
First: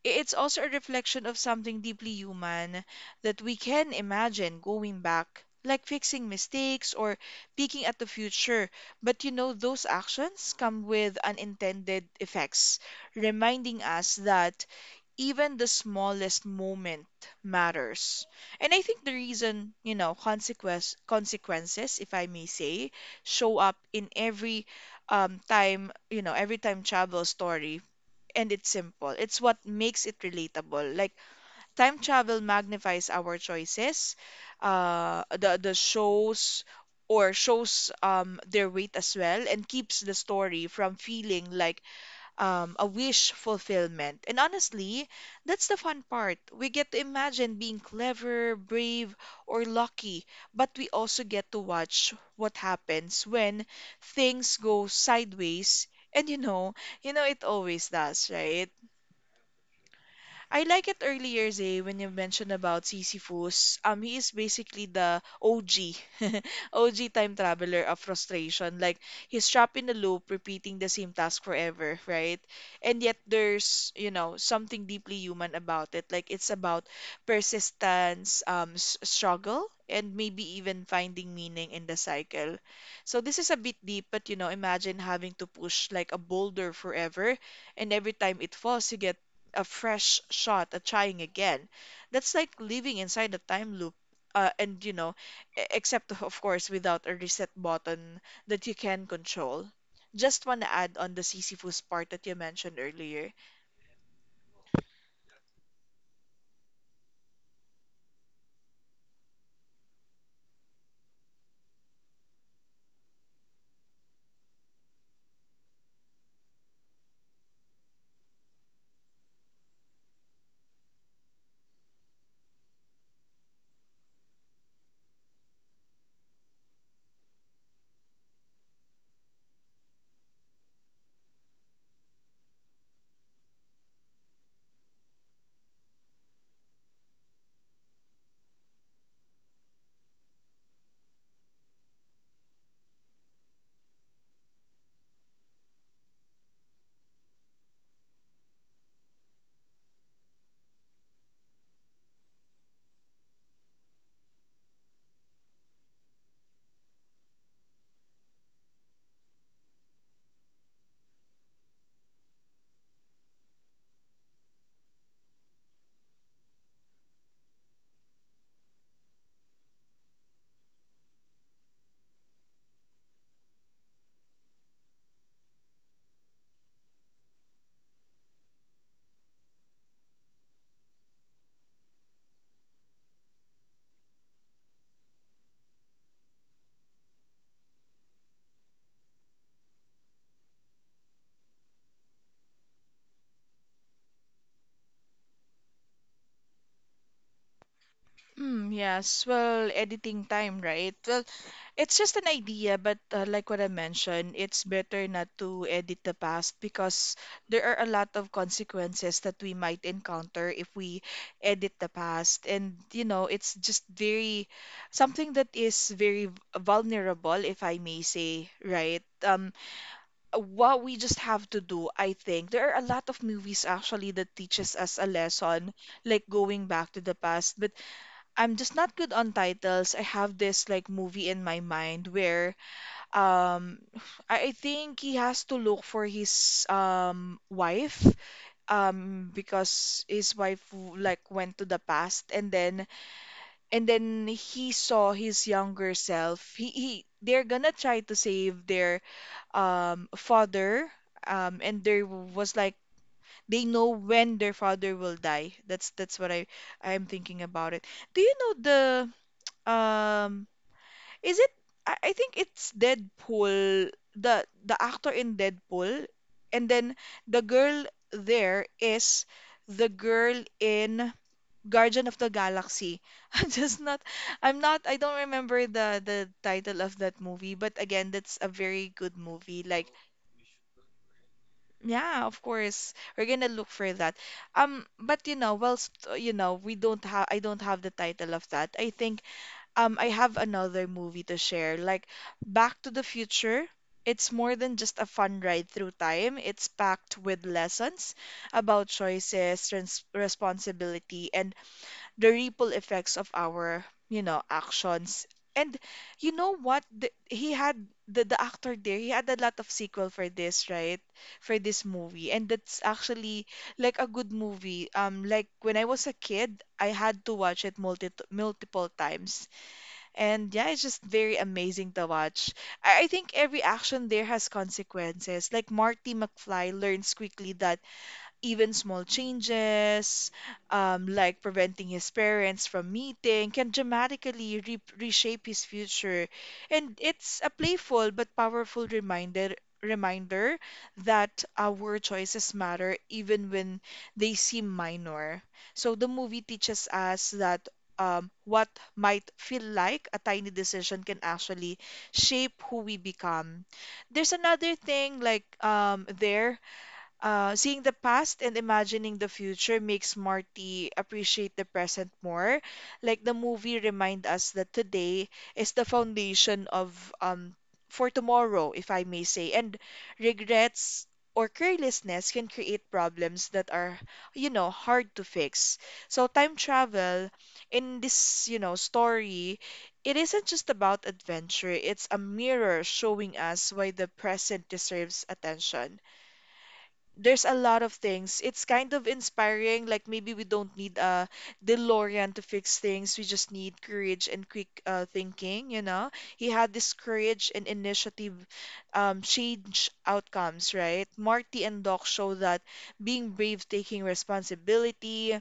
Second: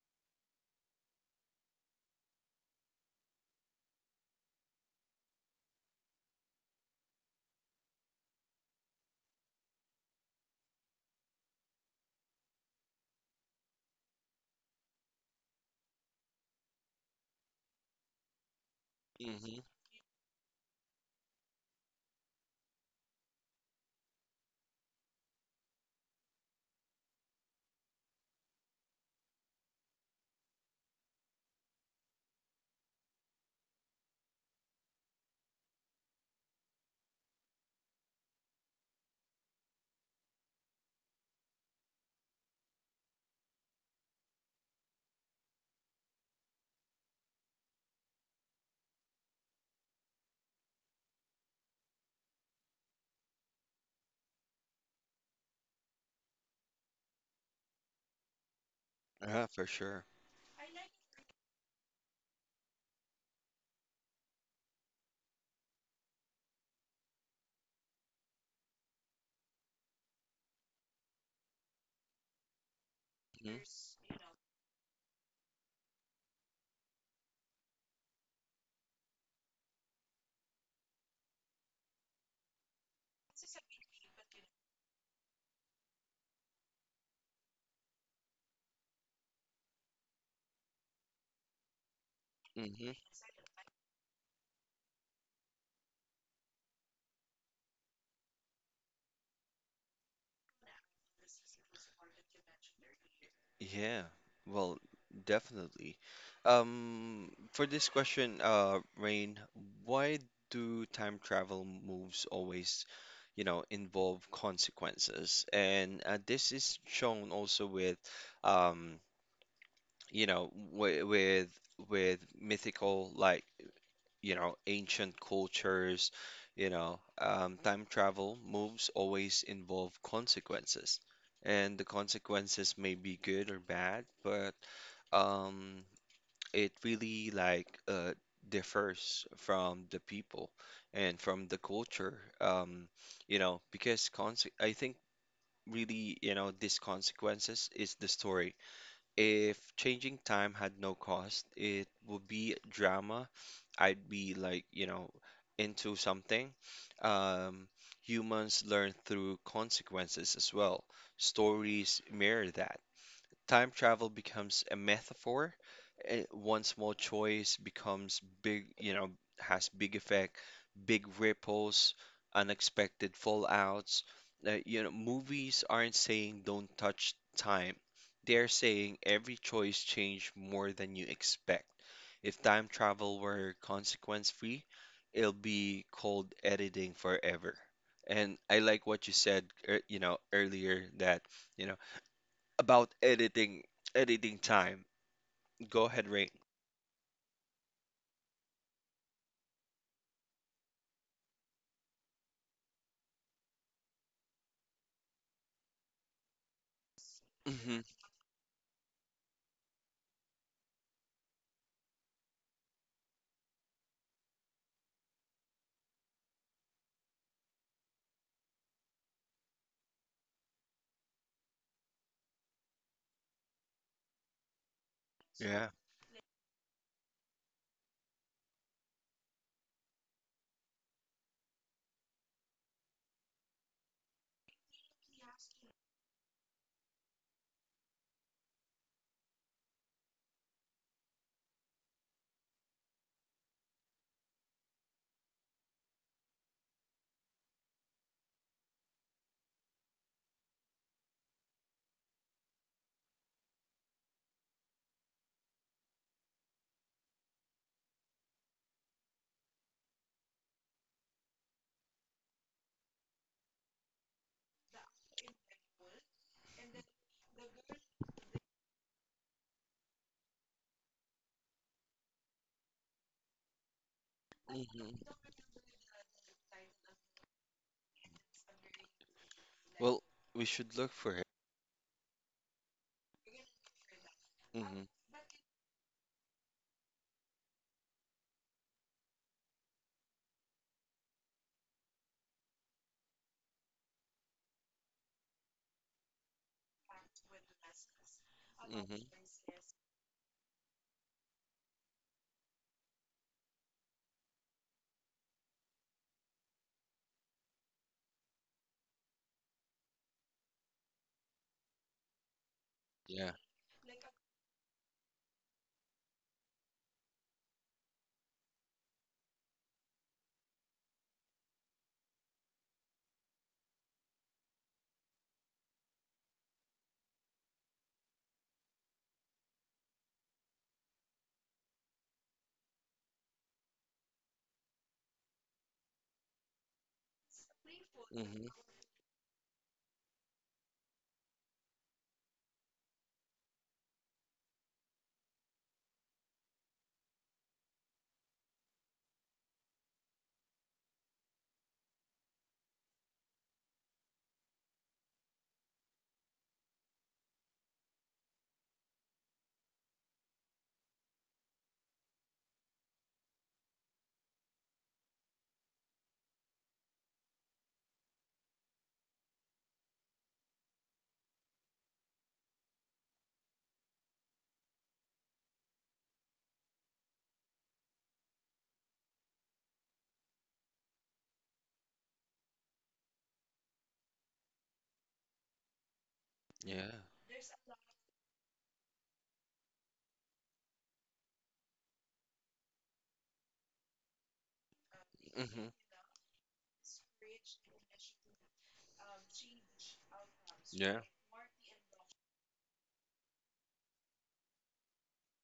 It's also a reflection of something deeply human, that we can imagine going back, like fixing mistakes or peeking at the future. But you know, those actions come with unintended effects, reminding us that even the smallest moment matters. And I think the
Mm-hmm.
reason, you know, consequences, if I may say, show up in every time, you know, every time travel story, and it's simple. It's what makes it relatable. Like, time travel magnifies our choices, the shows or shows their weight as well, and keeps the story from feeling like a wish fulfillment. And honestly, that's the fun part. We get to imagine being clever, brave, or lucky, but we also get to watch what happens when things go sideways. And you know it always does, right?
Yeah, for sure.
I like it earlier, Zay, when you mentioned about Sisyphus. He is basically the OG, OG [LAUGHS] time traveler of frustration. Like, he's trapped in a loop, repeating the same task forever, right? And yet there's, you know, something deeply human about it. Like, it's about persistence, struggle, and maybe even finding meaning in the cycle. So this is a bit deep, but you know, imagine having to push like a boulder forever, and every time it falls, you get a fresh shot at trying again. That's like
hmm
living inside a time loop. And you know, except [LAUGHS] of course without a reset button that you can control. Just want to add on the Sisyphus part that you mentioned earlier.
Yeah, well, definitely. For this question, Rain, why do time travel moves always, you know, involve consequences? And this is shown also with, um, you know, wi with mythical, like, you know, ancient cultures, you know, time travel moves always involve consequences. And the consequences may be good or bad, but um it really like differs from the people and from the culture. You know, because I think really, you know, these consequences is the story. If changing time had no cost it would be drama. I'd be like, you know, into something. um Humans learn through consequences as well, stories mirror that. Time travel becomes a metaphor. One small choice becomes big, you know, has big effect, big ripples, unexpected fallouts. You know, movies aren't saying don't touch time. They're saying every choice changed more than you expect. If time travel were consequence free, it'll be called editing forever. And I like what you said, you know, earlier that, you know, about editing time. Go ahead, Rain.
Mm, yes, well, editing time, right? Well, it's just an idea, but like what I mentioned, it's better not to edit the past because there are
Hmm
a lot of consequences that we might encounter if we edit the past. And, you know, it's just very something that is very vulnerable, if I may say, right? What we just have to do, I think, there are a lot of movies actually that teaches us a
Yeah.
lesson, like going back to the past. But I'm just not good on titles. I have this like movie in my mind where um I think he has to look for his wife because his wife like went to the past, and then he saw his younger self. He they're gonna try to save their father, and there was like they know when their father will die. That's what I'm thinking about it. Do you know the um is it? I think it's Deadpool. The actor in Deadpool, and then the girl there is the girl in Guardian of the Galaxy. [LAUGHS] I'm just not. I'm not. I
hmm
don't remember the title of that movie. But again, that's a very good movie. Like,
Well, we should look for it.
yeah, of course we're gonna look for that.
Hmm
But you know, whilst you know, we don't have. I don't have the title of that. I think I have another movie to share. Like, Back to the Future, it's more than just a fun ride through time. It's packed with lessons about
hmm
choices, trans responsibility, and the ripple effects of our, you know, actions. And you know what? The, he had the actor there, he had a lot of sequel for this, right? For this movie. And that's
Yeah.
actually like a good movie. Like when I was a kid, I had to watch it multiple times, and yeah, it's just very amazing to watch. I think every action there has consequences. Like, Marty McFly learns quickly that even small changes, like preventing his parents from meeting, can dramatically re reshape his future. And it's a playful but
hmm
powerful reminder that our choices matter even when they seem minor. So the movie teaches us that what might feel like a tiny decision can actually shape who we become. There's another thing like there seeing the past and imagining the future makes Marty appreciate the present more. Like, the movie remind us that today is the foundation of um for tomorrow, if I may say. And regrets or carelessness can create problems that are, you know, hard to fix. So time travel in this, you know, story, it isn't just about adventure. It's a mirror showing us why the present deserves attention.
Yeah.
There's a lot of things. It's kind of inspiring. Like, maybe we don't need a DeLorean to fix things. We just need courage and quick
hmm
thinking, you know? He had this courage and initiative change outcomes,
Yeah.
right? Marty and Doc show that being brave, taking responsibility,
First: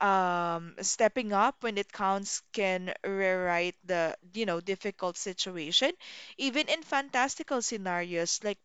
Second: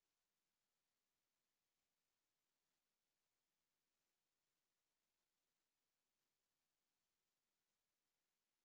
stepping up when it counts can rewrite the, you know, difficult situation. Even in fantastical scenarios, like,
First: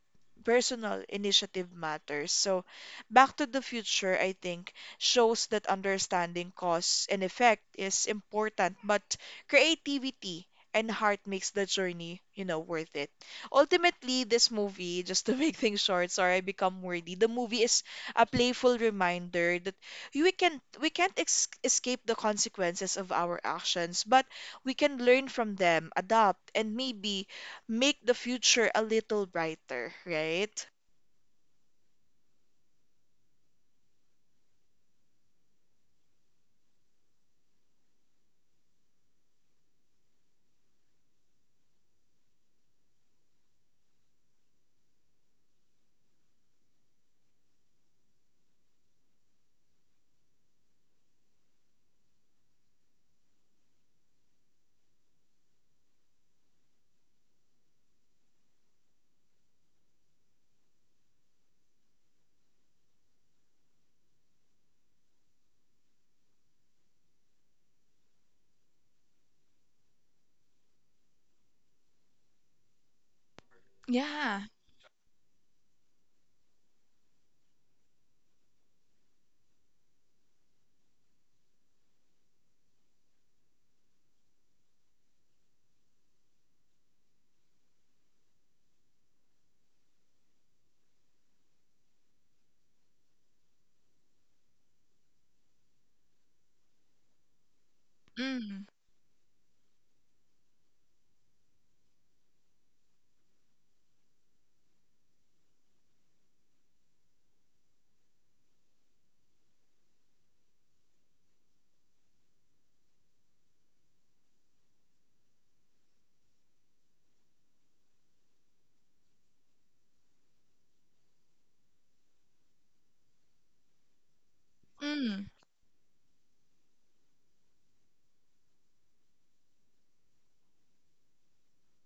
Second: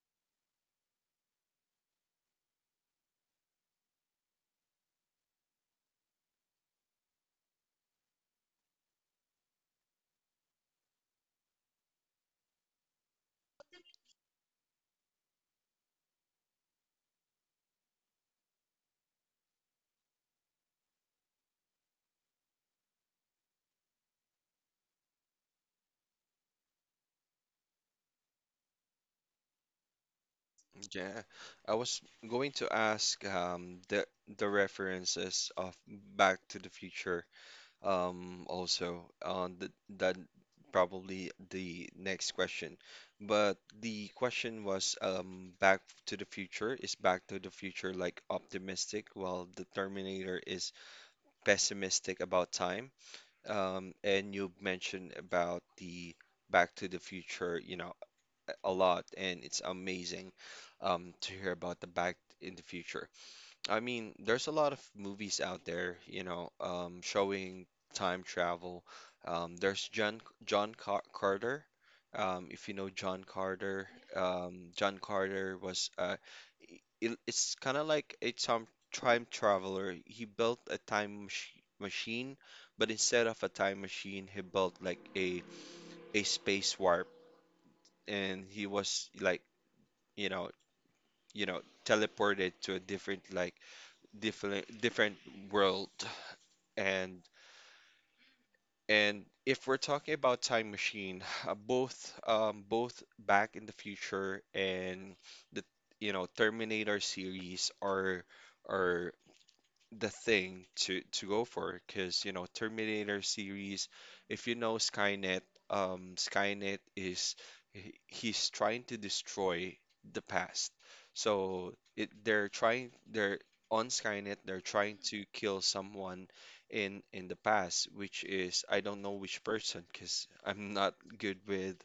personal initiative matters. So, Back to the Future, I think, shows that understanding cause and effect is important, but creativity and heart makes the journey, you know, worth it. Ultimately, this movie, [LAUGHS] just to make things short, sorry, I become wordy. The movie is a playful reminder that we can't ex escape the consequences of our actions, but we can learn from them, adapt, and maybe make the future a little brighter, right?
Yeah. I was going to ask the references of Back to the Future, also th that probably the next question. But the question was, Back to the Future, is Back to the Future like optimistic while the Terminator is pessimistic about time? And you mentioned about the Back to the Future, you know, a lot, and it's amazing to hear about the Back in the Future. I mean, there's a lot of movies out there, you know, showing time travel. There's John John Car Carter. If you know John Carter,
Yeah.
John Carter was, it's kind of like a time traveler. He built a time mach machine, but instead of a time machine, he built like a space warp, and he was like, you know, you know, teleported to a different, like, different world. and
Mm.
and if we're talking about time machine, both back in the future and the you know Terminator series are the thing to go for. Because, you know, Terminator series, if you know Skynet, Skynet is, he's trying to destroy the past. So it they're trying, they're on Skynet they're trying to
Mm.
kill someone in the past, which is I don't know which person, because I'm not good with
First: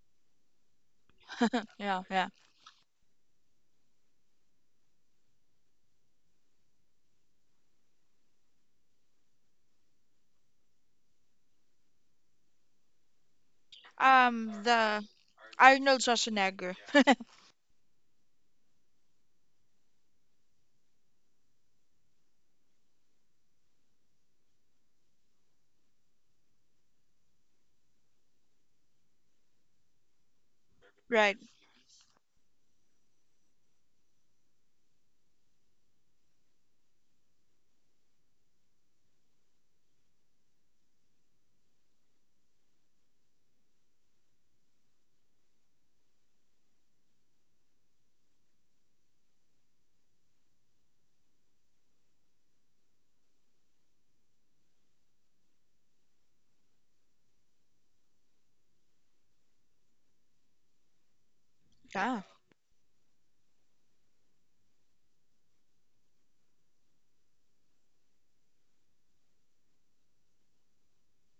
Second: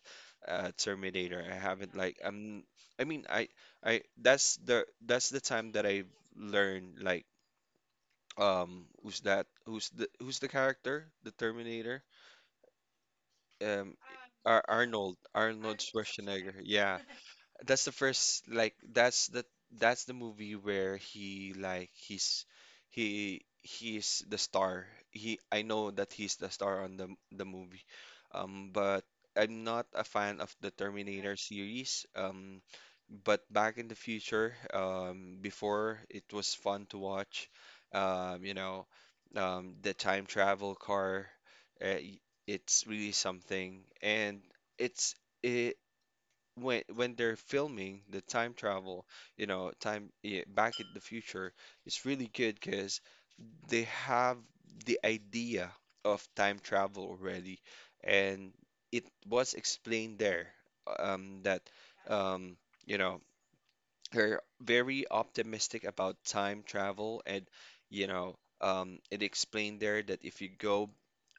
Terminator. I haven't
Yeah,
like
yeah.
I'm I mean, I that's the time that I've learned, like, who's that? Who's the character? The Terminator. Um, Ar
The
Arnold, Arnold
Arnold
Schwarzenegger.
Schwarzenegger.
Yeah. That's the first, like that's the movie where he like he he's the star. He, I know that he's the star on the movie. But I'm not a fan of the Terminator
Right.
series. But back in the future, before, it was fun to watch. You know, the time travel car. Uh, it's really something. And it's it, when they're filming the time travel, you know, time, yeah, back in the future, it's really good because they have the idea of time travel already, and it was explained there that
Yeah,
um you know, her very optimistic about time travel. And, you know, it explained there that if you go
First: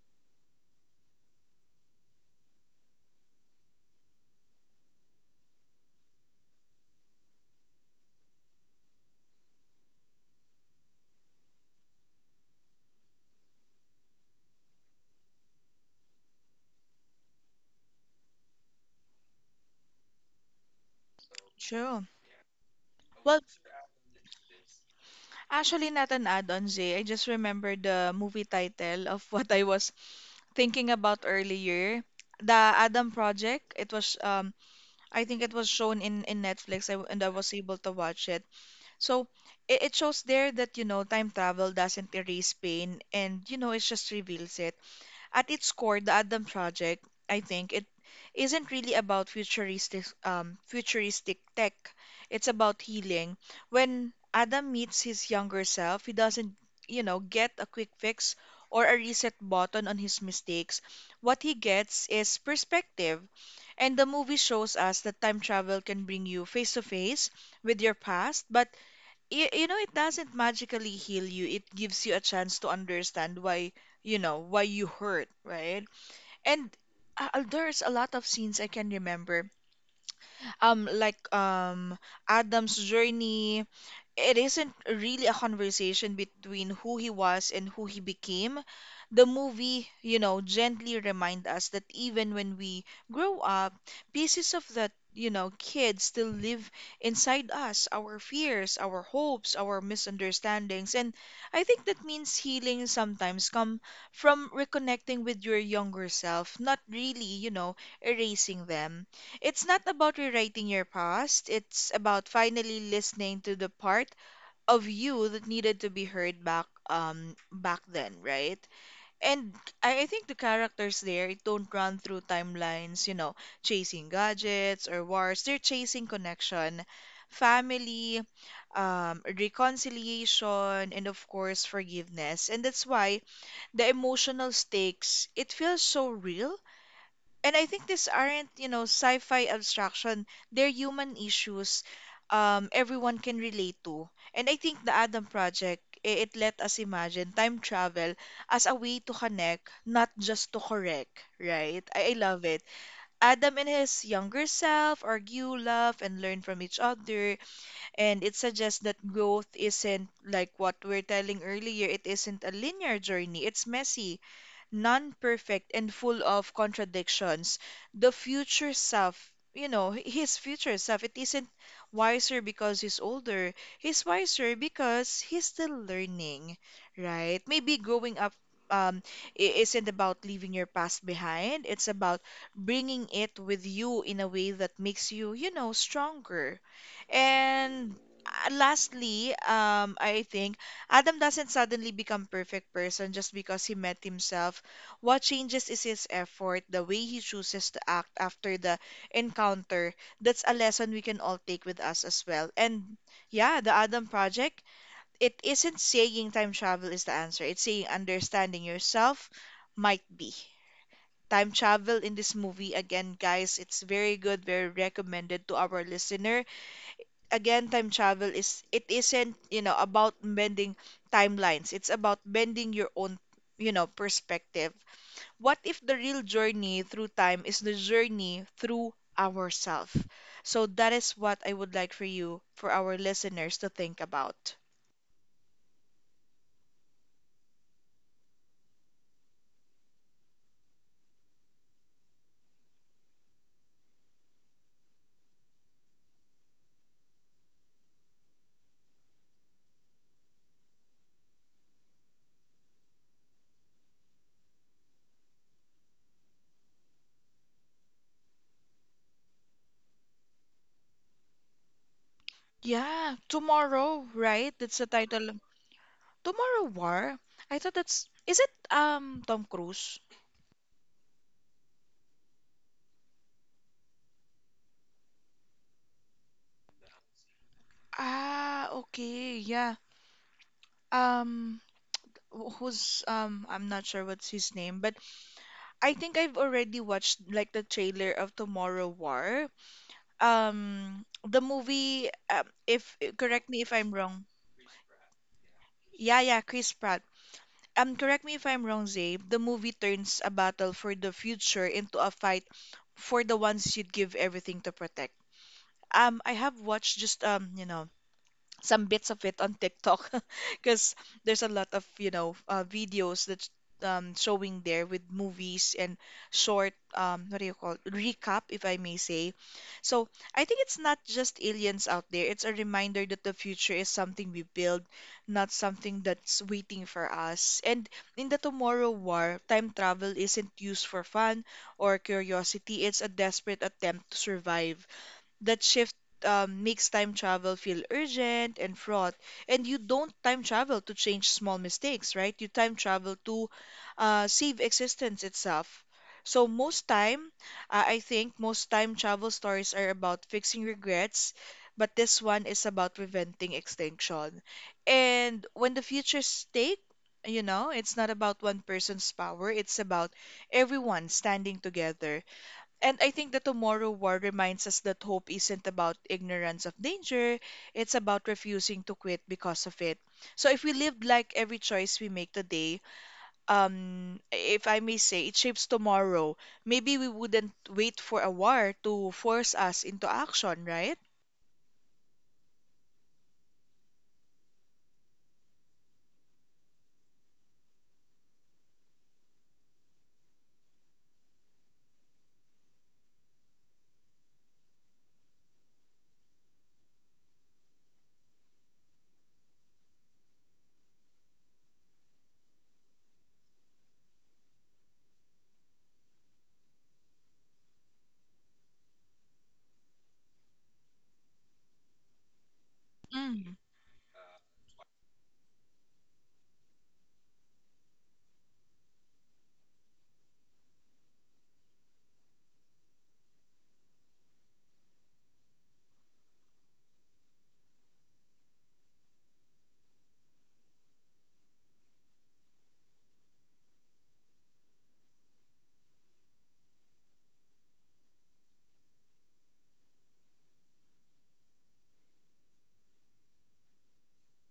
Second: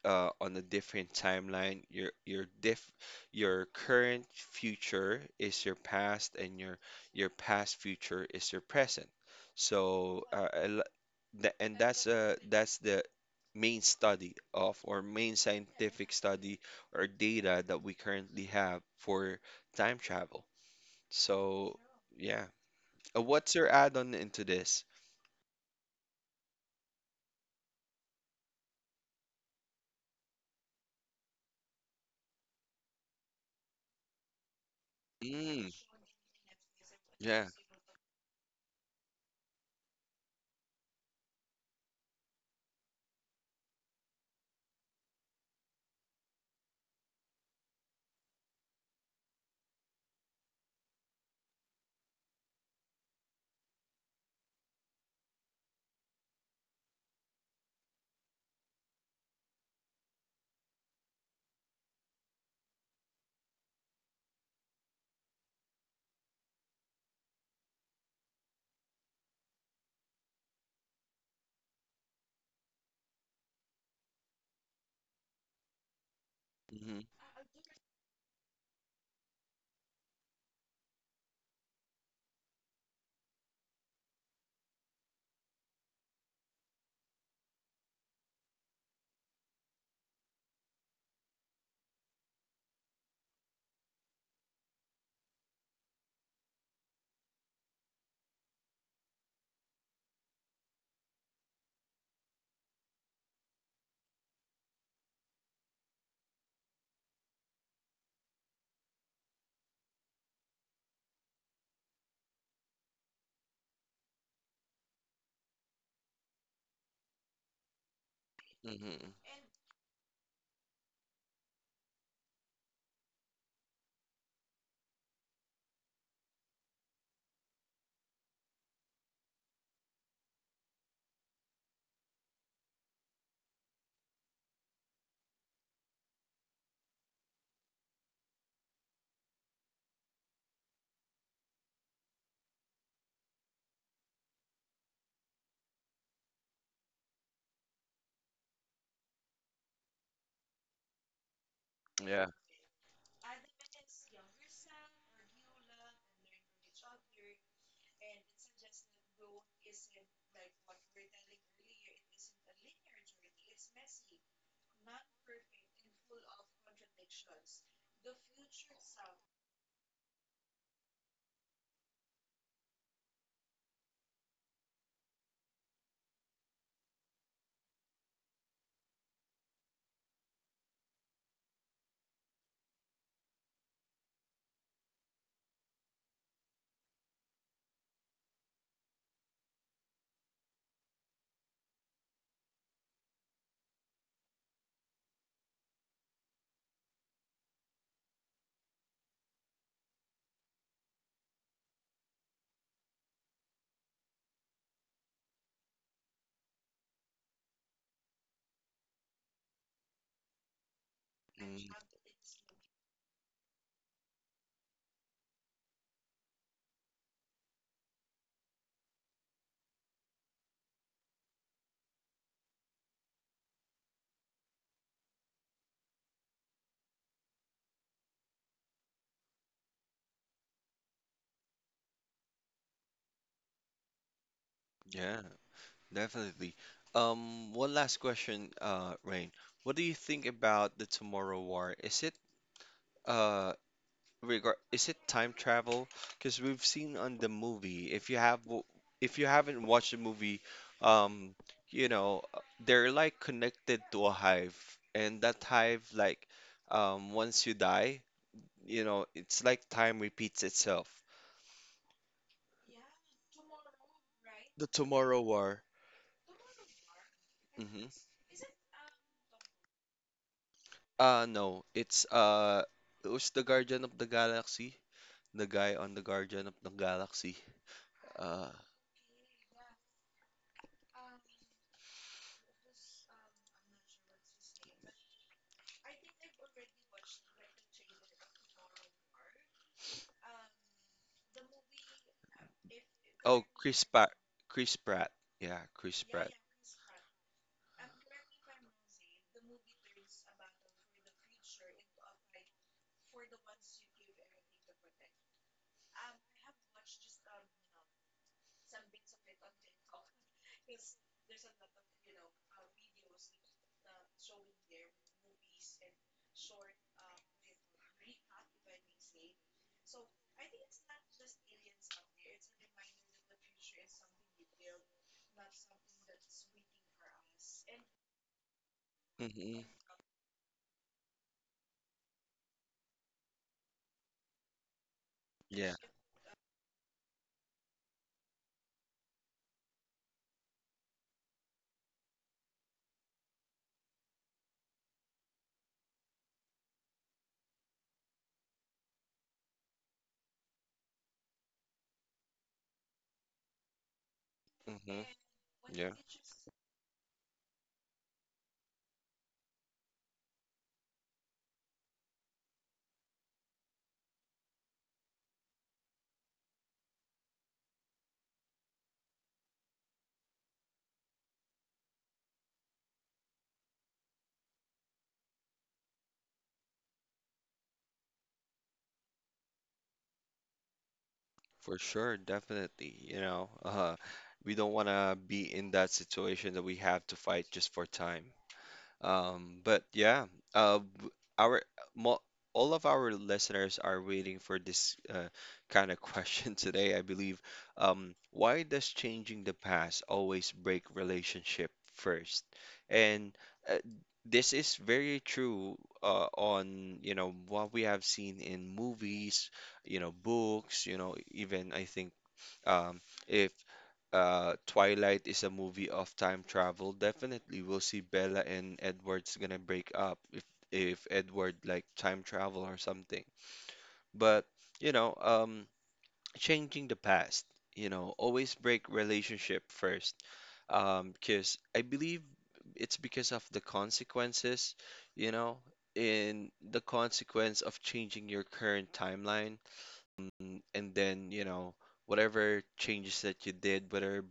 on a different timeline, your current future is your past, and your past future is your present. So and that's the main study of, or main scientific study or data, that we currently have for time travel. So
sure.
yeah. What's your add-on into this?
Actually, not an add-on, Zay. I just remember the movie title of [LAUGHS] what I was thinking about earlier. The Adam Project. It was I think it was
Mm,
shown in Netflix. And I
yeah.
was able to watch it. So it shows there that you know time travel doesn't erase pain, and you know it just reveals it. At its core, the Adam Project, I think, it isn't really about futuristic futuristic tech. It's about healing. When Adam meets his younger self, he doesn't, you know, get a quick fix or a reset button on his mistakes. What he gets is perspective. And the movie shows us that time travel can bring you face to face with your past, but you know it doesn't magically heal you. It gives you a chance to understand why, you know, why you hurt, right? And
hmm
there's a lot of scenes I can remember, um like um Adam's journey, it isn't really a conversation between who he was and who he became. The movie, you know, gently remind us that even when we grow up, pieces of that, you know, kid still live inside us, our fears, our hopes, our misunderstandings. And I think that means healing sometimes come from reconnecting with your younger self, not really, you know, erasing them. It's not about rewriting your past. It's about finally listening to the part of you that needed to be heard back then, right?
hmm
And I think the characters there don't run through timelines, you know, chasing gadgets or wars. They're chasing connection, family, reconciliation, and of course forgiveness. And that's why the emotional stakes, it feels so real, and I think these aren't, you know, sci-fi abstraction. They're human issues everyone can relate to. And I think the Adam Project, it let us imagine time travel as a way to connect, not just to correct, right? I
Yeah.
love it. Adam and his younger self argue, love, and learn from each other. And it suggests that growth isn't like what we're telling earlier. It isn't a linear journey. It's messy, non perfect and full of contradictions. The future self, his future self, it isn't wiser because he's older. He's wiser because he's still learning, right? Maybe growing up um, i- isn't about leaving your past behind. It's about bringing it with you in a way that makes you stronger. And lastly, I think Adam doesn't suddenly become perfect person just because he met himself. What changes is his effort, the way he chooses to act after the encounter. That's a lesson we can all take with us as well. And yeah, the Adam Project, it isn't saying time travel is the answer. It's saying understanding yourself might be. Time
mm
travel in this movie, again, guys, it's very good, very recommended to our listener. Again, time travel it isn't, you know, about bending timelines. It's about bending your own, you know, perspective. What if the real journey through time is the journey through ourselves? So that is what I would like for you, for our listeners to think about.
Yeah, definitely. One last question, Rain. What do you think about the Tomorrow War? Is it uh regard is it time travel? Because we've seen on the movie, if you have if you haven't watched the movie, um, they're like connected to a hive, and that hive like once you die, you know, it's like time repeats itself.
Yeah, tomorrow, right?
The
That's the
Tomorrow
title.
War.
Tomorrow War? I thought
hmm
that's is it Tom Cruise?
No, it's who's the Guardian of the Galaxy? The guy on the Guardian of the Galaxy. Uh,
Ah, okay, yeah. Um, wh- who's I'm not sure what's his name, but I think I've already watched like the trailer of Tomorrow War. The movie, if
oh,
correct me if
Chris
I'm
Pratt.
wrong.
Chris Pratt. Yeah, Chris
Yeah,
Pratt.
yeah, Chris Pratt. Um, correct me if I'm wrong, Zay. The movie turns a battle for the future into a fight for the ones you'd give everything to protect. I have watched just you know, some bits of it on TikTok [LAUGHS] because there's a lot of, you know, videos that's showing there with movies and short, what do you call recap, if I may say. So I think it's not just aliens out there. It's a reminder that the future is something we build, not something that's waiting for us. And in the Tomorrow War,
Hmm.
time travel isn't used for fun or curiosity. It's a desperate attempt to survive. That
Yeah.
shift makes time travel feel urgent and fraught. And you don't time travel to change small mistakes, right? You time travel to save existence itself. So most time, I think most time travel stories are about fixing regrets, but this one is about preventing extinction.
Hmm.
And when the
Yeah.
future's stake, you know, it's not about one person's power, it's about everyone standing together. And I think the Tomorrow War reminds us that hope isn't about ignorance of danger, it's about refusing to quit because of it. So if we lived like every choice we make today, if I may say, it shapes tomorrow, maybe we wouldn't wait for a war to force us into action, right?
For sure, definitely. You know, we don't want to be in that situation that we have to fight just for time. But yeah, uh, w- our mo all of our listeners are waiting for this kind of question [LAUGHS] today, I believe. Why does changing the past always break relationship first? And uh, this is very true on, you know, what we have seen in movies, you know, books, you know, even I think um, if
Mm,
Twilight is a movie of time travel, definitely we'll see Bella and Edward's gonna break up if Edward like time travel or something. But you know, changing the past, you know, always break relationship first, because I believe it's because of the consequences, you know, in the consequence of changing your current timeline, and then you know whatever changes that you did, whether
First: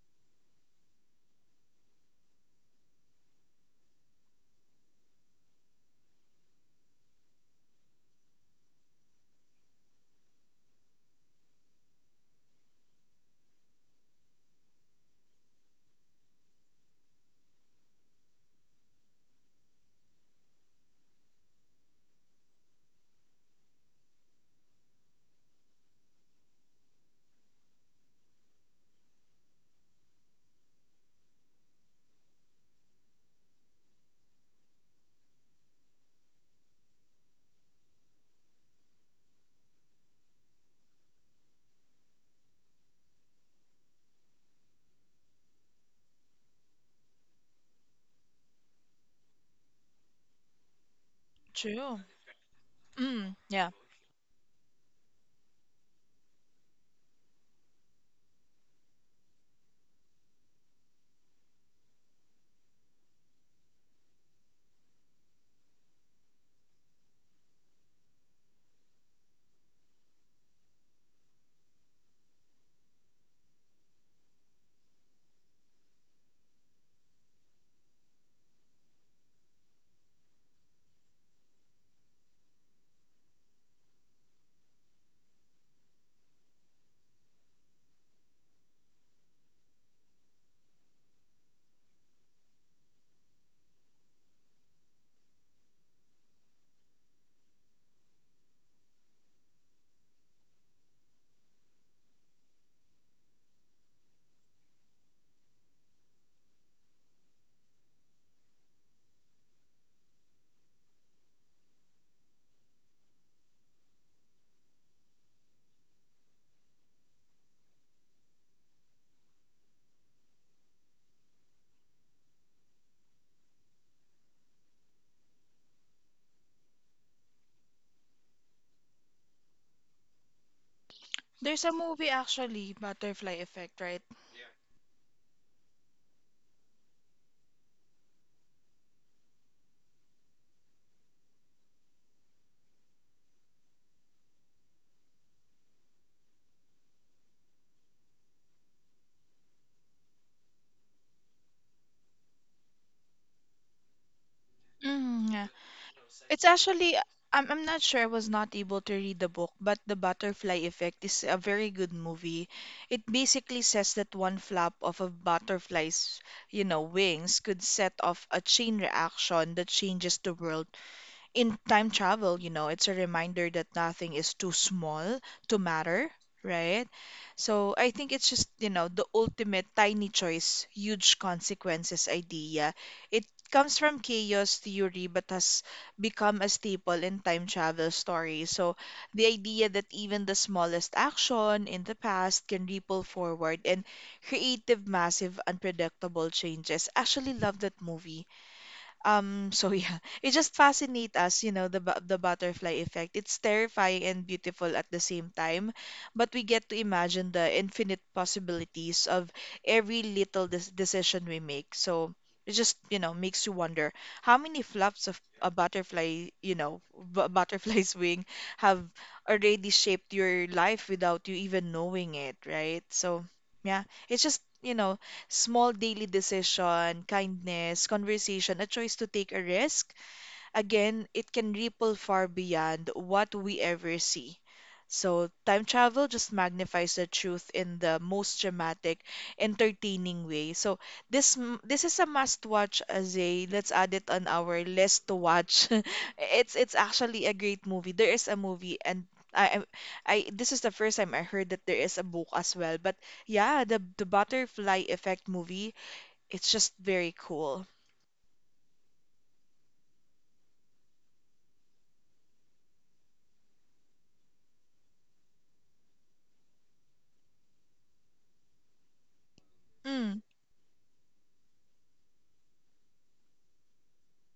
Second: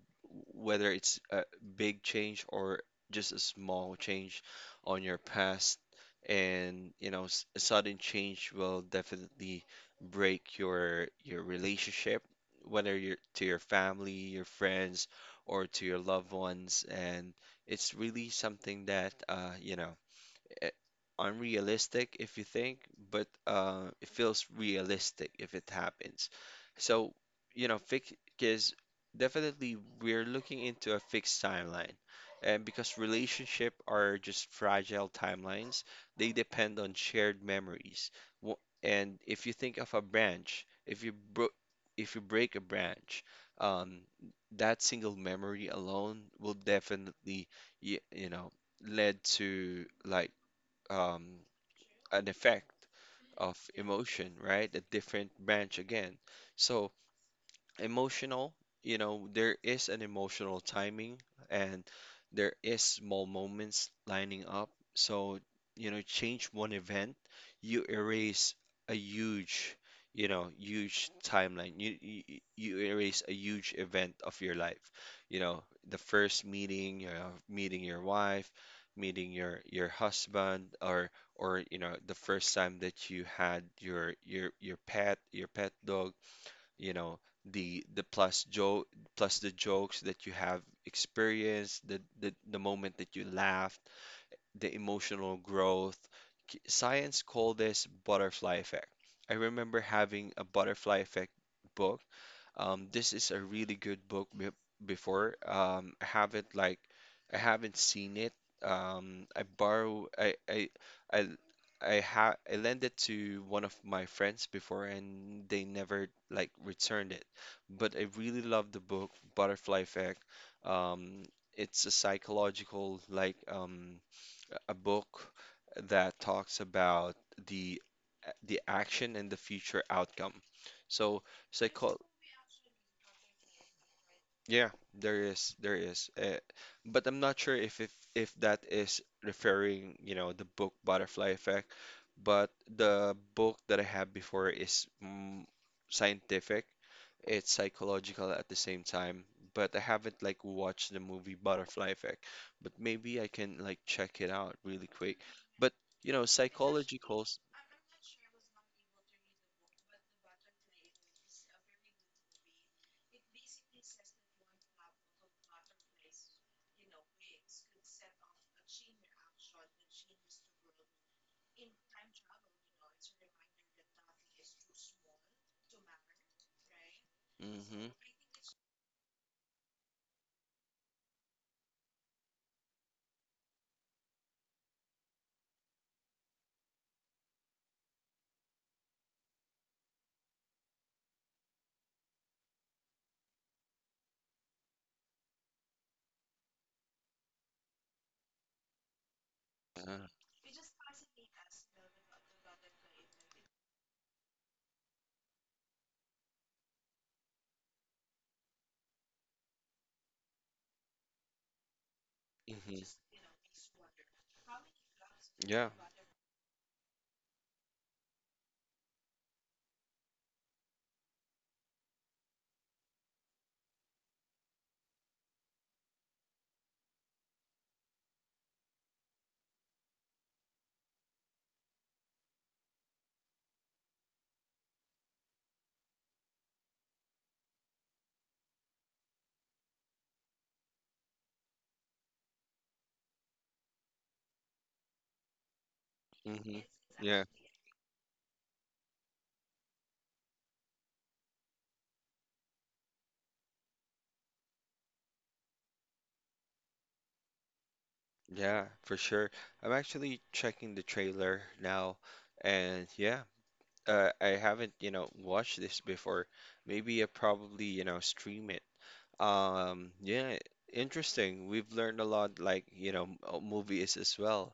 whether it's a big change or just a small change on your past, and you know a sudden change will definitely break your relationship, whether you're to your family, your friends, or to your loved ones, and it's really something that eh, unrealistic if you think, but it feels realistic if it happens. So, you know, fix because definitely we're looking into a fixed timeline. And because relationship are just fragile timelines, they depend on shared memories. And if you think of a branch, if you break a branch, um, that single memory alone will definitely, you, you know, led to like um,
true.
an effect
Mm,
of
yeah.
emotion, right? A different branch again. So emotional you know there is an emotional timing, and there is small moments lining up. So you know change one event, you erase a huge, you know, huge timeline, you erase a huge event of your life. You know, the first meeting, you know, meeting your wife, meeting your husband, or you know the first time that you had your pet dog, you know, the plus joke plus the jokes that you have experienced, the moment that you laughed, the emotional growth. Science call this butterfly effect. I remember having a butterfly effect book. This is a really good book be before. I haven't seen it. I borrow I I ha I lent it to one of my friends before and they never like returned it. But I really love the book Butterfly Effect. Um, it's a psychological like a book that talks about the the action and the future outcome. So
There's a
psycho
movie actually, Butterfly Effect, right?
yeah, there is. But I'm not sure if that is referring, you know, the book Butterfly Effect. But the book that I have before is mm, scientific. It's psychological at the same time. But I haven't like watched the movie Butterfly Effect. But maybe I can like check it out really quick.
Mm, yeah.
But you know,
It's actually,
psychological.
I'm not sure. I was not able to read the book, but The Butterfly Effect is a very good movie. It basically says that one flap of a butterfly's, you know, wings could set off a chain reaction that changes the world. In time travel, you know, it's a reminder that nothing is too small to matter, right?
Mm-hmm.
So I think it's just, you know, the ultimate tiny choice, huge consequences idea. It comes from chaos theory but has become a staple in time travel stories. So the idea that even the smallest action in the past can ripple forward and creative massive unpredictable changes. Actually love that movie, so
Uh,
yeah, [LAUGHS] it just fascinates us, you know, the the butterfly effect. It's terrifying and beautiful at the same time, but we get to imagine the infinite possibilities of every little decision we make. So it
mm-hmm.
just, you know, makes you wonder how many flops of a
Yeah.
butterfly, you know, b [LAUGHS] butterfly's wing have already shaped your life without you even knowing it, right? So, yeah, it's just, you know, small daily decision, kindness, conversation, a choice to take a risk. Again, it can ripple far beyond what we ever see. So, time travel just magnifies the truth in the most dramatic, entertaining way. So, this is a must-watch, Azay. Let's add it on our list to watch. [LAUGHS]
Mm-hmm.
It's
Yeah.
actually a great movie. There is a movie, and I I this is the first time I heard that there is a book as well. But yeah, the Butterfly Effect movie, it's just very cool.
Yeah, for sure. I'm actually checking the trailer now, and yeah, I haven't, you know, watched this before. Maybe I probably, you know, stream it. Yeah,
Mm,
interesting. We've learned a lot, like, you know, movies as well.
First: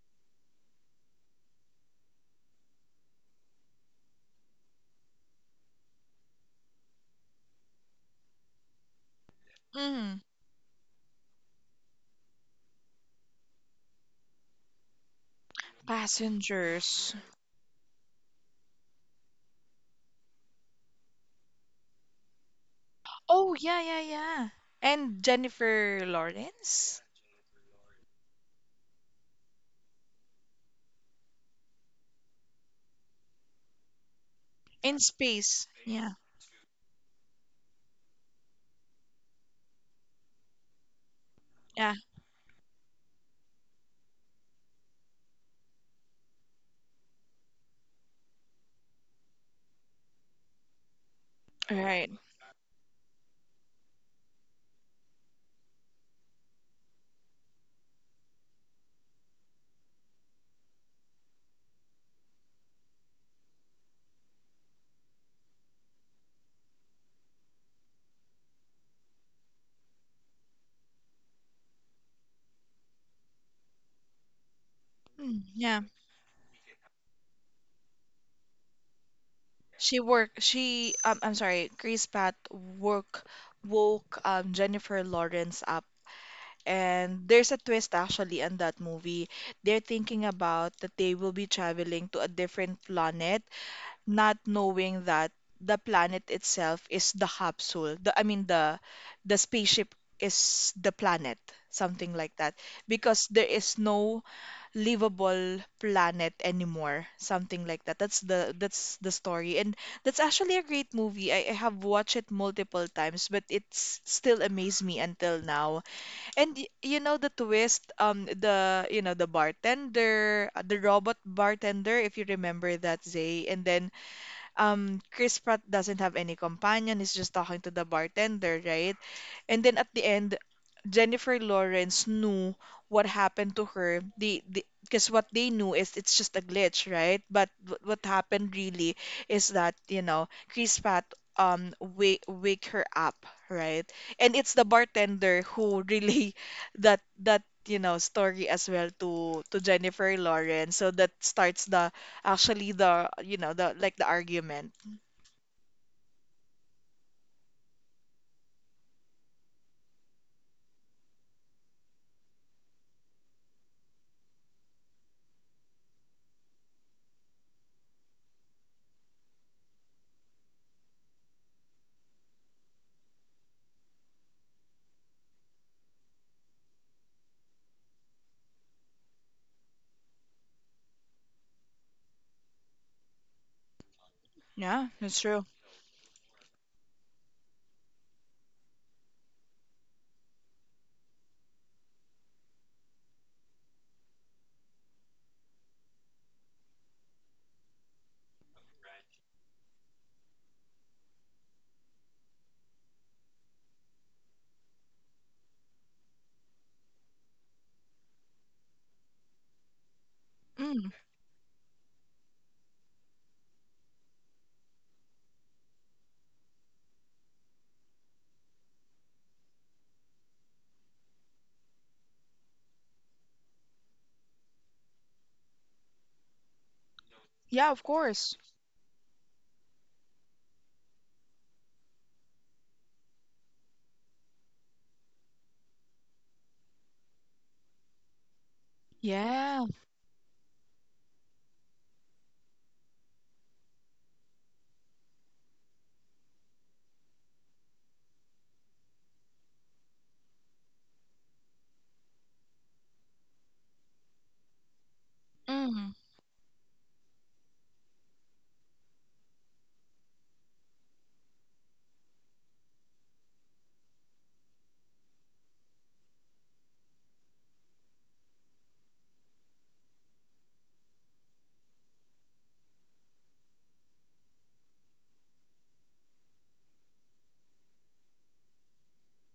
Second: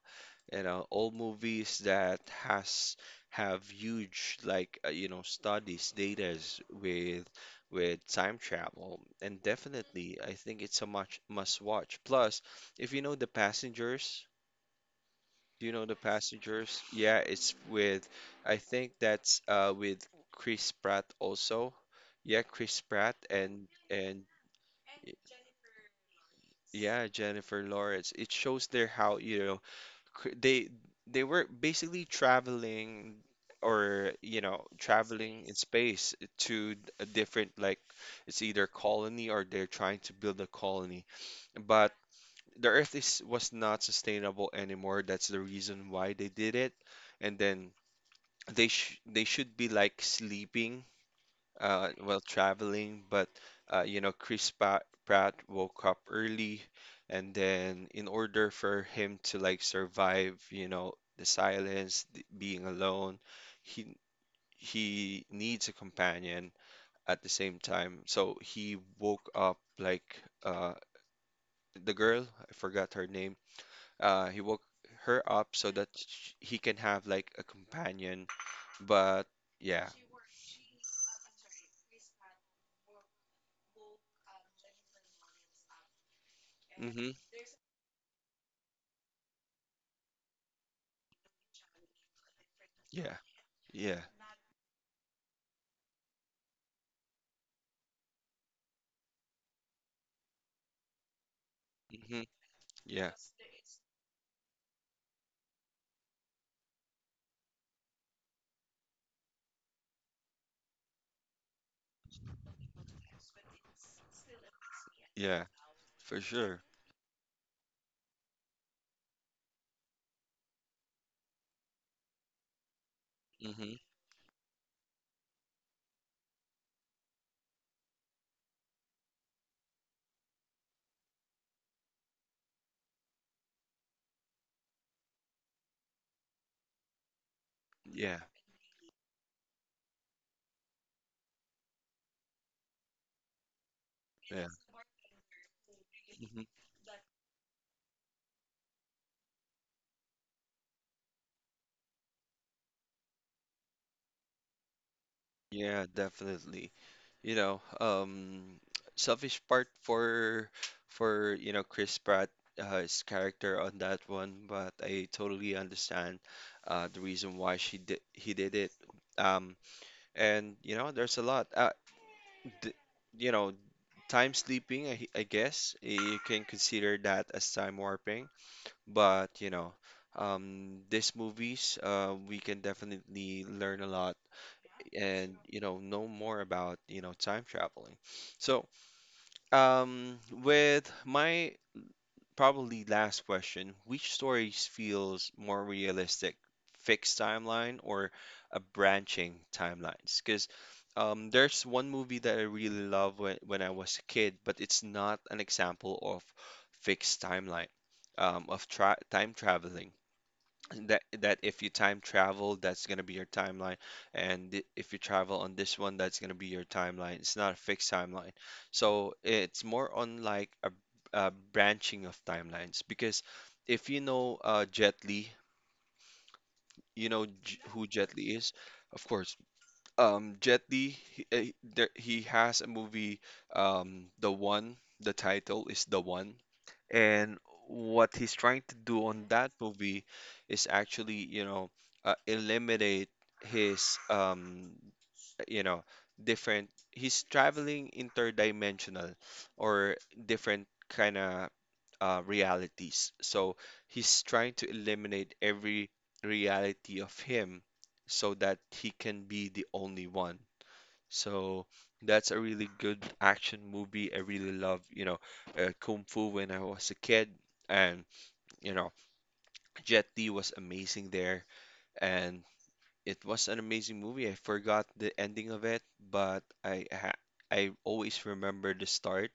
You know, old movies that has have huge, like, you know, studies, datas with time travel, and
mm.
definitely, I think it's a much must watch. Plus, if you know the passengers. Do you know the passengers?
Passengers.
Yeah, it's with, I think that's with Chris Pratt also. Yeah, Chris Pratt
Oh, yeah, yeah,
and
yeah.
y-
And Jennifer Lawrence
yeah, Jennifer Lawrence. It shows there how, you know, cr- they they were basically traveling or you know
in
traveling in
space. Yeah,
space to a different like it's either colony or they're trying to build a colony, but
yeah,
the earth is was not sustainable anymore. That's the reason why they did it, and then they should be like sleeping
right.
while traveling, but you know, Chris Pat Pratt woke up early, and then in order for him to like survive, you know, the silence, the, being alone, he he needs a companion at the same time. So he woke up like the girl, I forgot her name. He woke her
Mm,
up so
yeah,
that sh he can have like a companion, but yeah.
she worked. She, I'm sorry, Chris Pratt woke Jennifer Lawrence up,
Hmm.
and there's a twist actually in that movie. They're thinking about that they will be traveling to a different
Yeah.
planet,
Yeah.
not knowing that the planet itself is the capsule. The, I mean the spaceship is the planet, something
Hmm.
like that.
Yeah.
Because there is no livable planet anymore, something like that. That's the story. And that's actually a great movie. I have watched it multiple times, but it's still amazed me until
Yeah.
now.
For
And
sure.
you know the twist, the you know the bartender, the robot bartender, if you remember that, Zay, and
Hmm.
then Chris Pratt doesn't have any companion. He's just talking to the bartender, right? And then at the end, Jennifer Lawrence knew what happened to her. Because what they knew is it's just a glitch, right? But what
Yeah.
happened really is that, you know, Chris Pratt wake her up, right? And
Yeah.
it's the bartender who really
Hmm.
[LAUGHS] that that story as well to Jennifer Lawrence. So that starts the actually the you know the like the argument.
Yeah, definitely. You know, selfish part for you know Chris Pratt, his character on that one, but I totally understand the reason why she did he did it. Um, and you know, there's a lot. D You know, time sleeping. I guess you can consider that as time warping. But you know, these movies, we can definitely learn a lot
Yeah, that's
and
true.
you know more about you know time traveling. So, with my probably last question, which stories feels more realistic, fixed timeline or a branching timelines? Because there's one movie that I really love when I was a kid, but it's not an example of fixed timeline, of tra time traveling,
Mm,
that that if you time travel that's going to be your timeline, and if you travel on this one that's going to be your timeline. It's not a fixed timeline, so it's more on like a branching of timelines. Because if you know Jet Li, you know,
yeah, of
who Jet Li
course.
is. Of course. Jet Li he has a movie, The One, the title is The One. And what he's trying to do on that
Yeah.
movie is actually you know eliminate his you know different he's traveling interdimensional or different kind of realities. So he's trying to eliminate every
Mm,
reality of him so that he can be the only one. So that's a really good action movie. I really love, you know, kung fu when I was a kid, and you know Jet Li was amazing there. And it was an amazing movie. I forgot the ending of it, but I always remember the start,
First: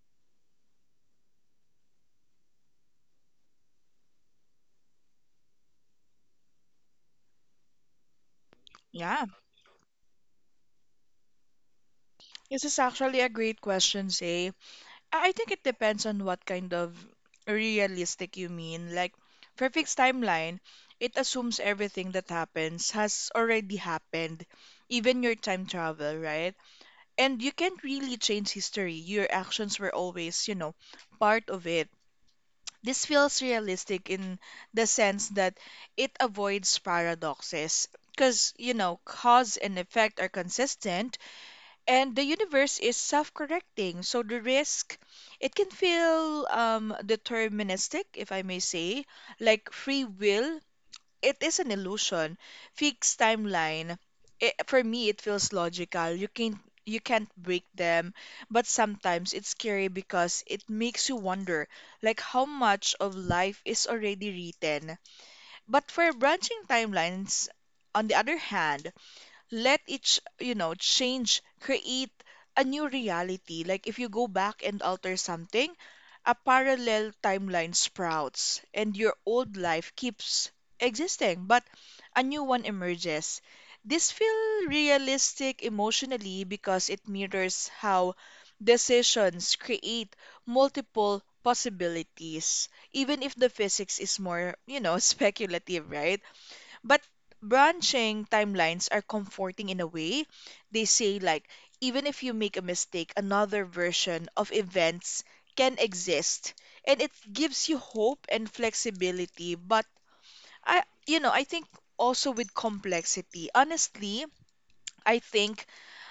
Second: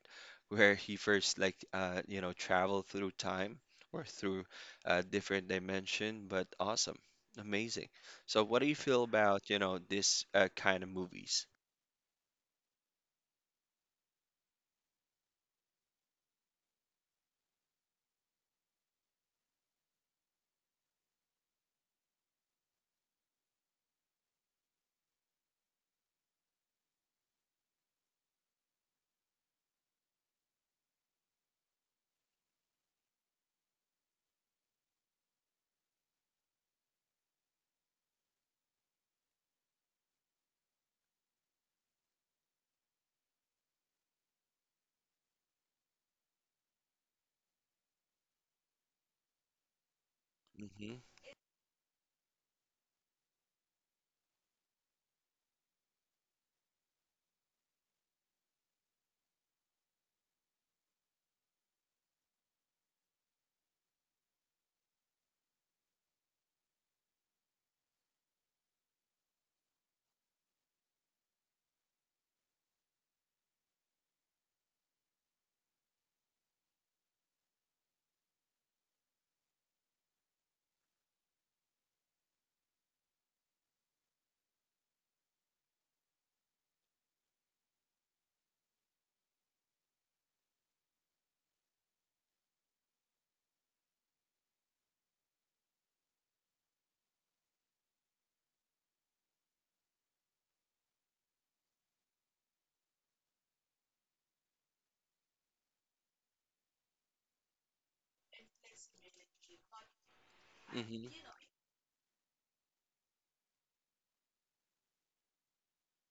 where he first like you know traveled through time or through a different dimension. But awesome, amazing. So what do you feel
yeah.
about you know this kind of movies?
This is actually a great question, say. I think it depends on what kind of realistic you mean. Like, for fixed timeline, it assumes everything that happens has already happened, even your time travel, right? And you can't really change history. Your actions were always, you know, part of it. This feels realistic in the sense that it avoids paradoxes because, you know, cause and effect are consistent and the universe is self-correcting. So the risk, it can feel deterministic, if I may say, like free will,
Mm-hmm.
it is an illusion. Fixed timeline. It, for me, it feels logical. You can not you can't break them, but sometimes it's scary because it makes you wonder, like how much of life is already written. But for branching timelines, on the other hand, let each you know change create a new reality. Like if you go back and alter something, a parallel timeline sprouts and your old life keeps existing, but a new one emerges. This feels realistic emotionally because it mirrors how decisions create multiple possibilities, even if the physics is more, you know, [LAUGHS] speculative, right? But branching timelines are comforting in a way. They say, like, even if you make a mistake, another version of events can exist. And it gives you hope and flexibility. But I,
Mm-hmm.
you know, I think also with complexity, honestly, I think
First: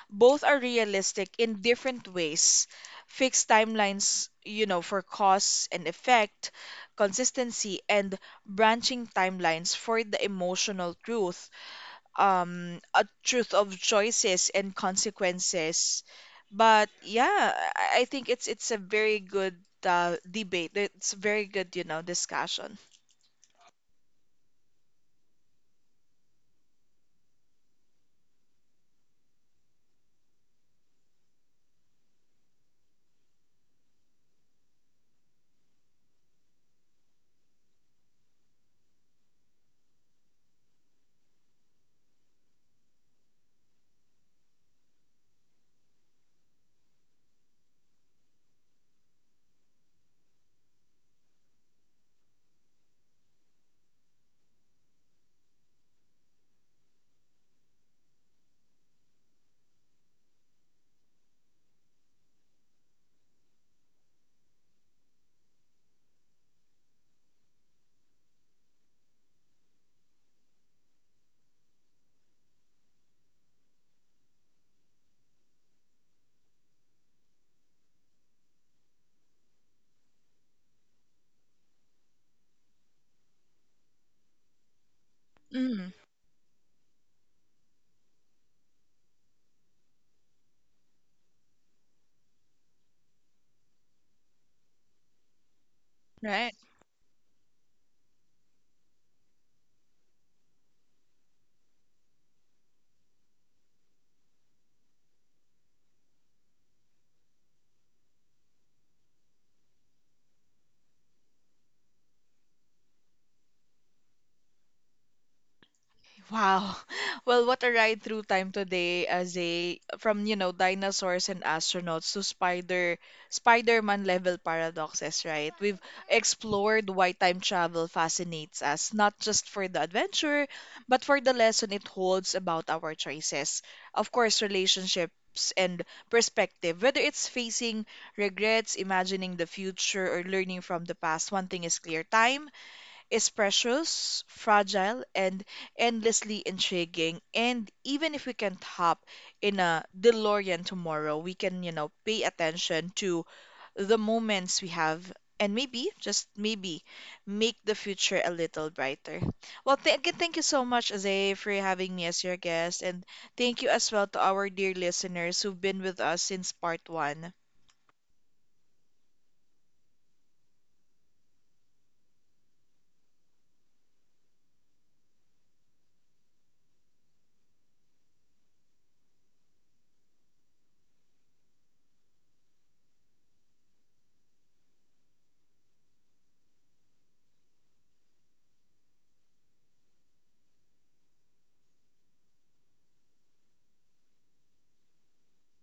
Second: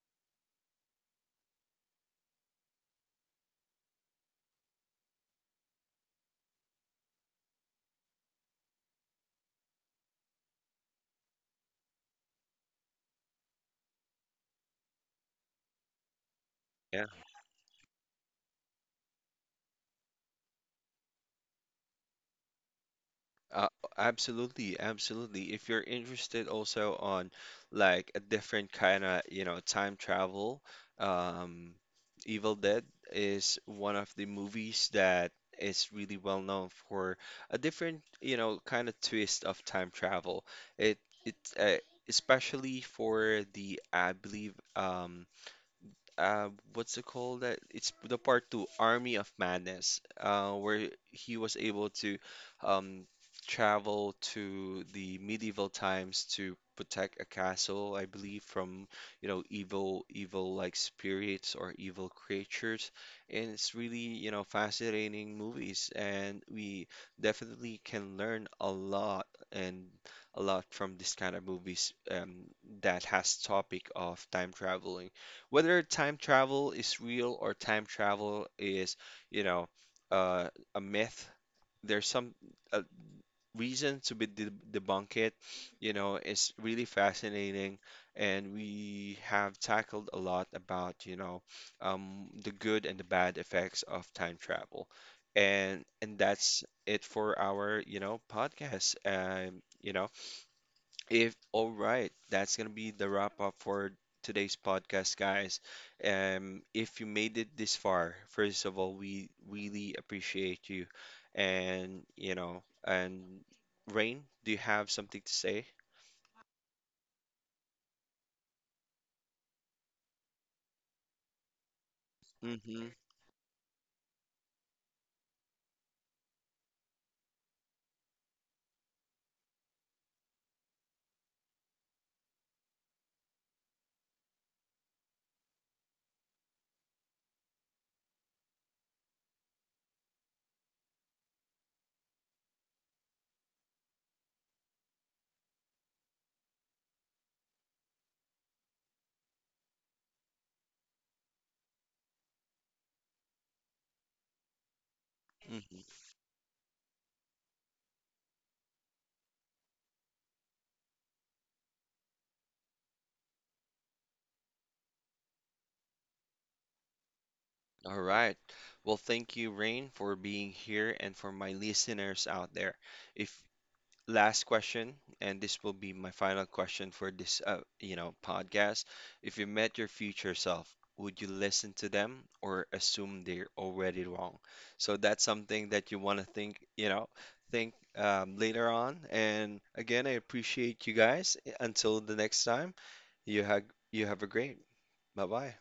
both are realistic in different ways. Fixed timelines, you know, for cause and effect, consistency, and branching timelines for the emotional truth, a truth of choices and consequences. But yeah, I think it's a very good, debate. It's a very good, you know, discussion.
Uh, Absolutely, absolutely. If you're interested also on like a different kind of, you know, time travel, um, Evil Dead is one of the movies that is really well known for a different, you know, kind of twist of time travel. It it Especially for the I believe what's it called? That it's the part two, Army of Madness, where he was able to um, travel to the medieval times to protect a castle, I believe, from you know evil, evil like spirits or evil creatures, and it's really you know fascinating movies, and we definitely can learn a lot and a lot from this kind of movies, that has topic of time traveling, whether time travel is real or time travel is, you know, uh, a myth. There's some uh, reason to be de debunk it.
Mm,
You know, it's really fascinating, and we have tackled a lot about, you know, the good and the bad effects of time travel. And
right.
that's it for our, you know, podcast. You know, if all right, that's gonna be the wrap up for today's podcast, guys. If you made it this far, first of all, we really appreciate you, and you know, and Rain, do you have something to say?
Wow. [LAUGHS] Well, what a ride through time today, as a from, you know, dinosaurs and astronauts to
Mm-hmm.
Spider-Man level paradoxes, right? We've explored why time travel fascinates us, not just for the adventure, but for the lesson it holds about our choices. Of course, relationships and perspective. Whether it's facing regrets, imagining the future, or learning from the past, one thing is clear, time is precious, fragile, and endlessly intriguing. And even if we can't hop in a DeLorean tomorrow, we can, you know, pay attention to the moments we have and
Mm-hmm.
maybe, just maybe, make the future a little brighter. Well, th again, thank you so much, Zay, for having me as your guest. And thank you as well to our dear listeners who've been with us since part one.
All right. Well, thank you, Rain, for being here and for my listeners out there. If Last question, and this will be my final question for this, you know, podcast. If you met your future self, would you listen to them or assume they're already wrong? So that's something that you want to think, you know, think later on. And again, I appreciate you guys. Until the next time, you have you have a great. Bye bye.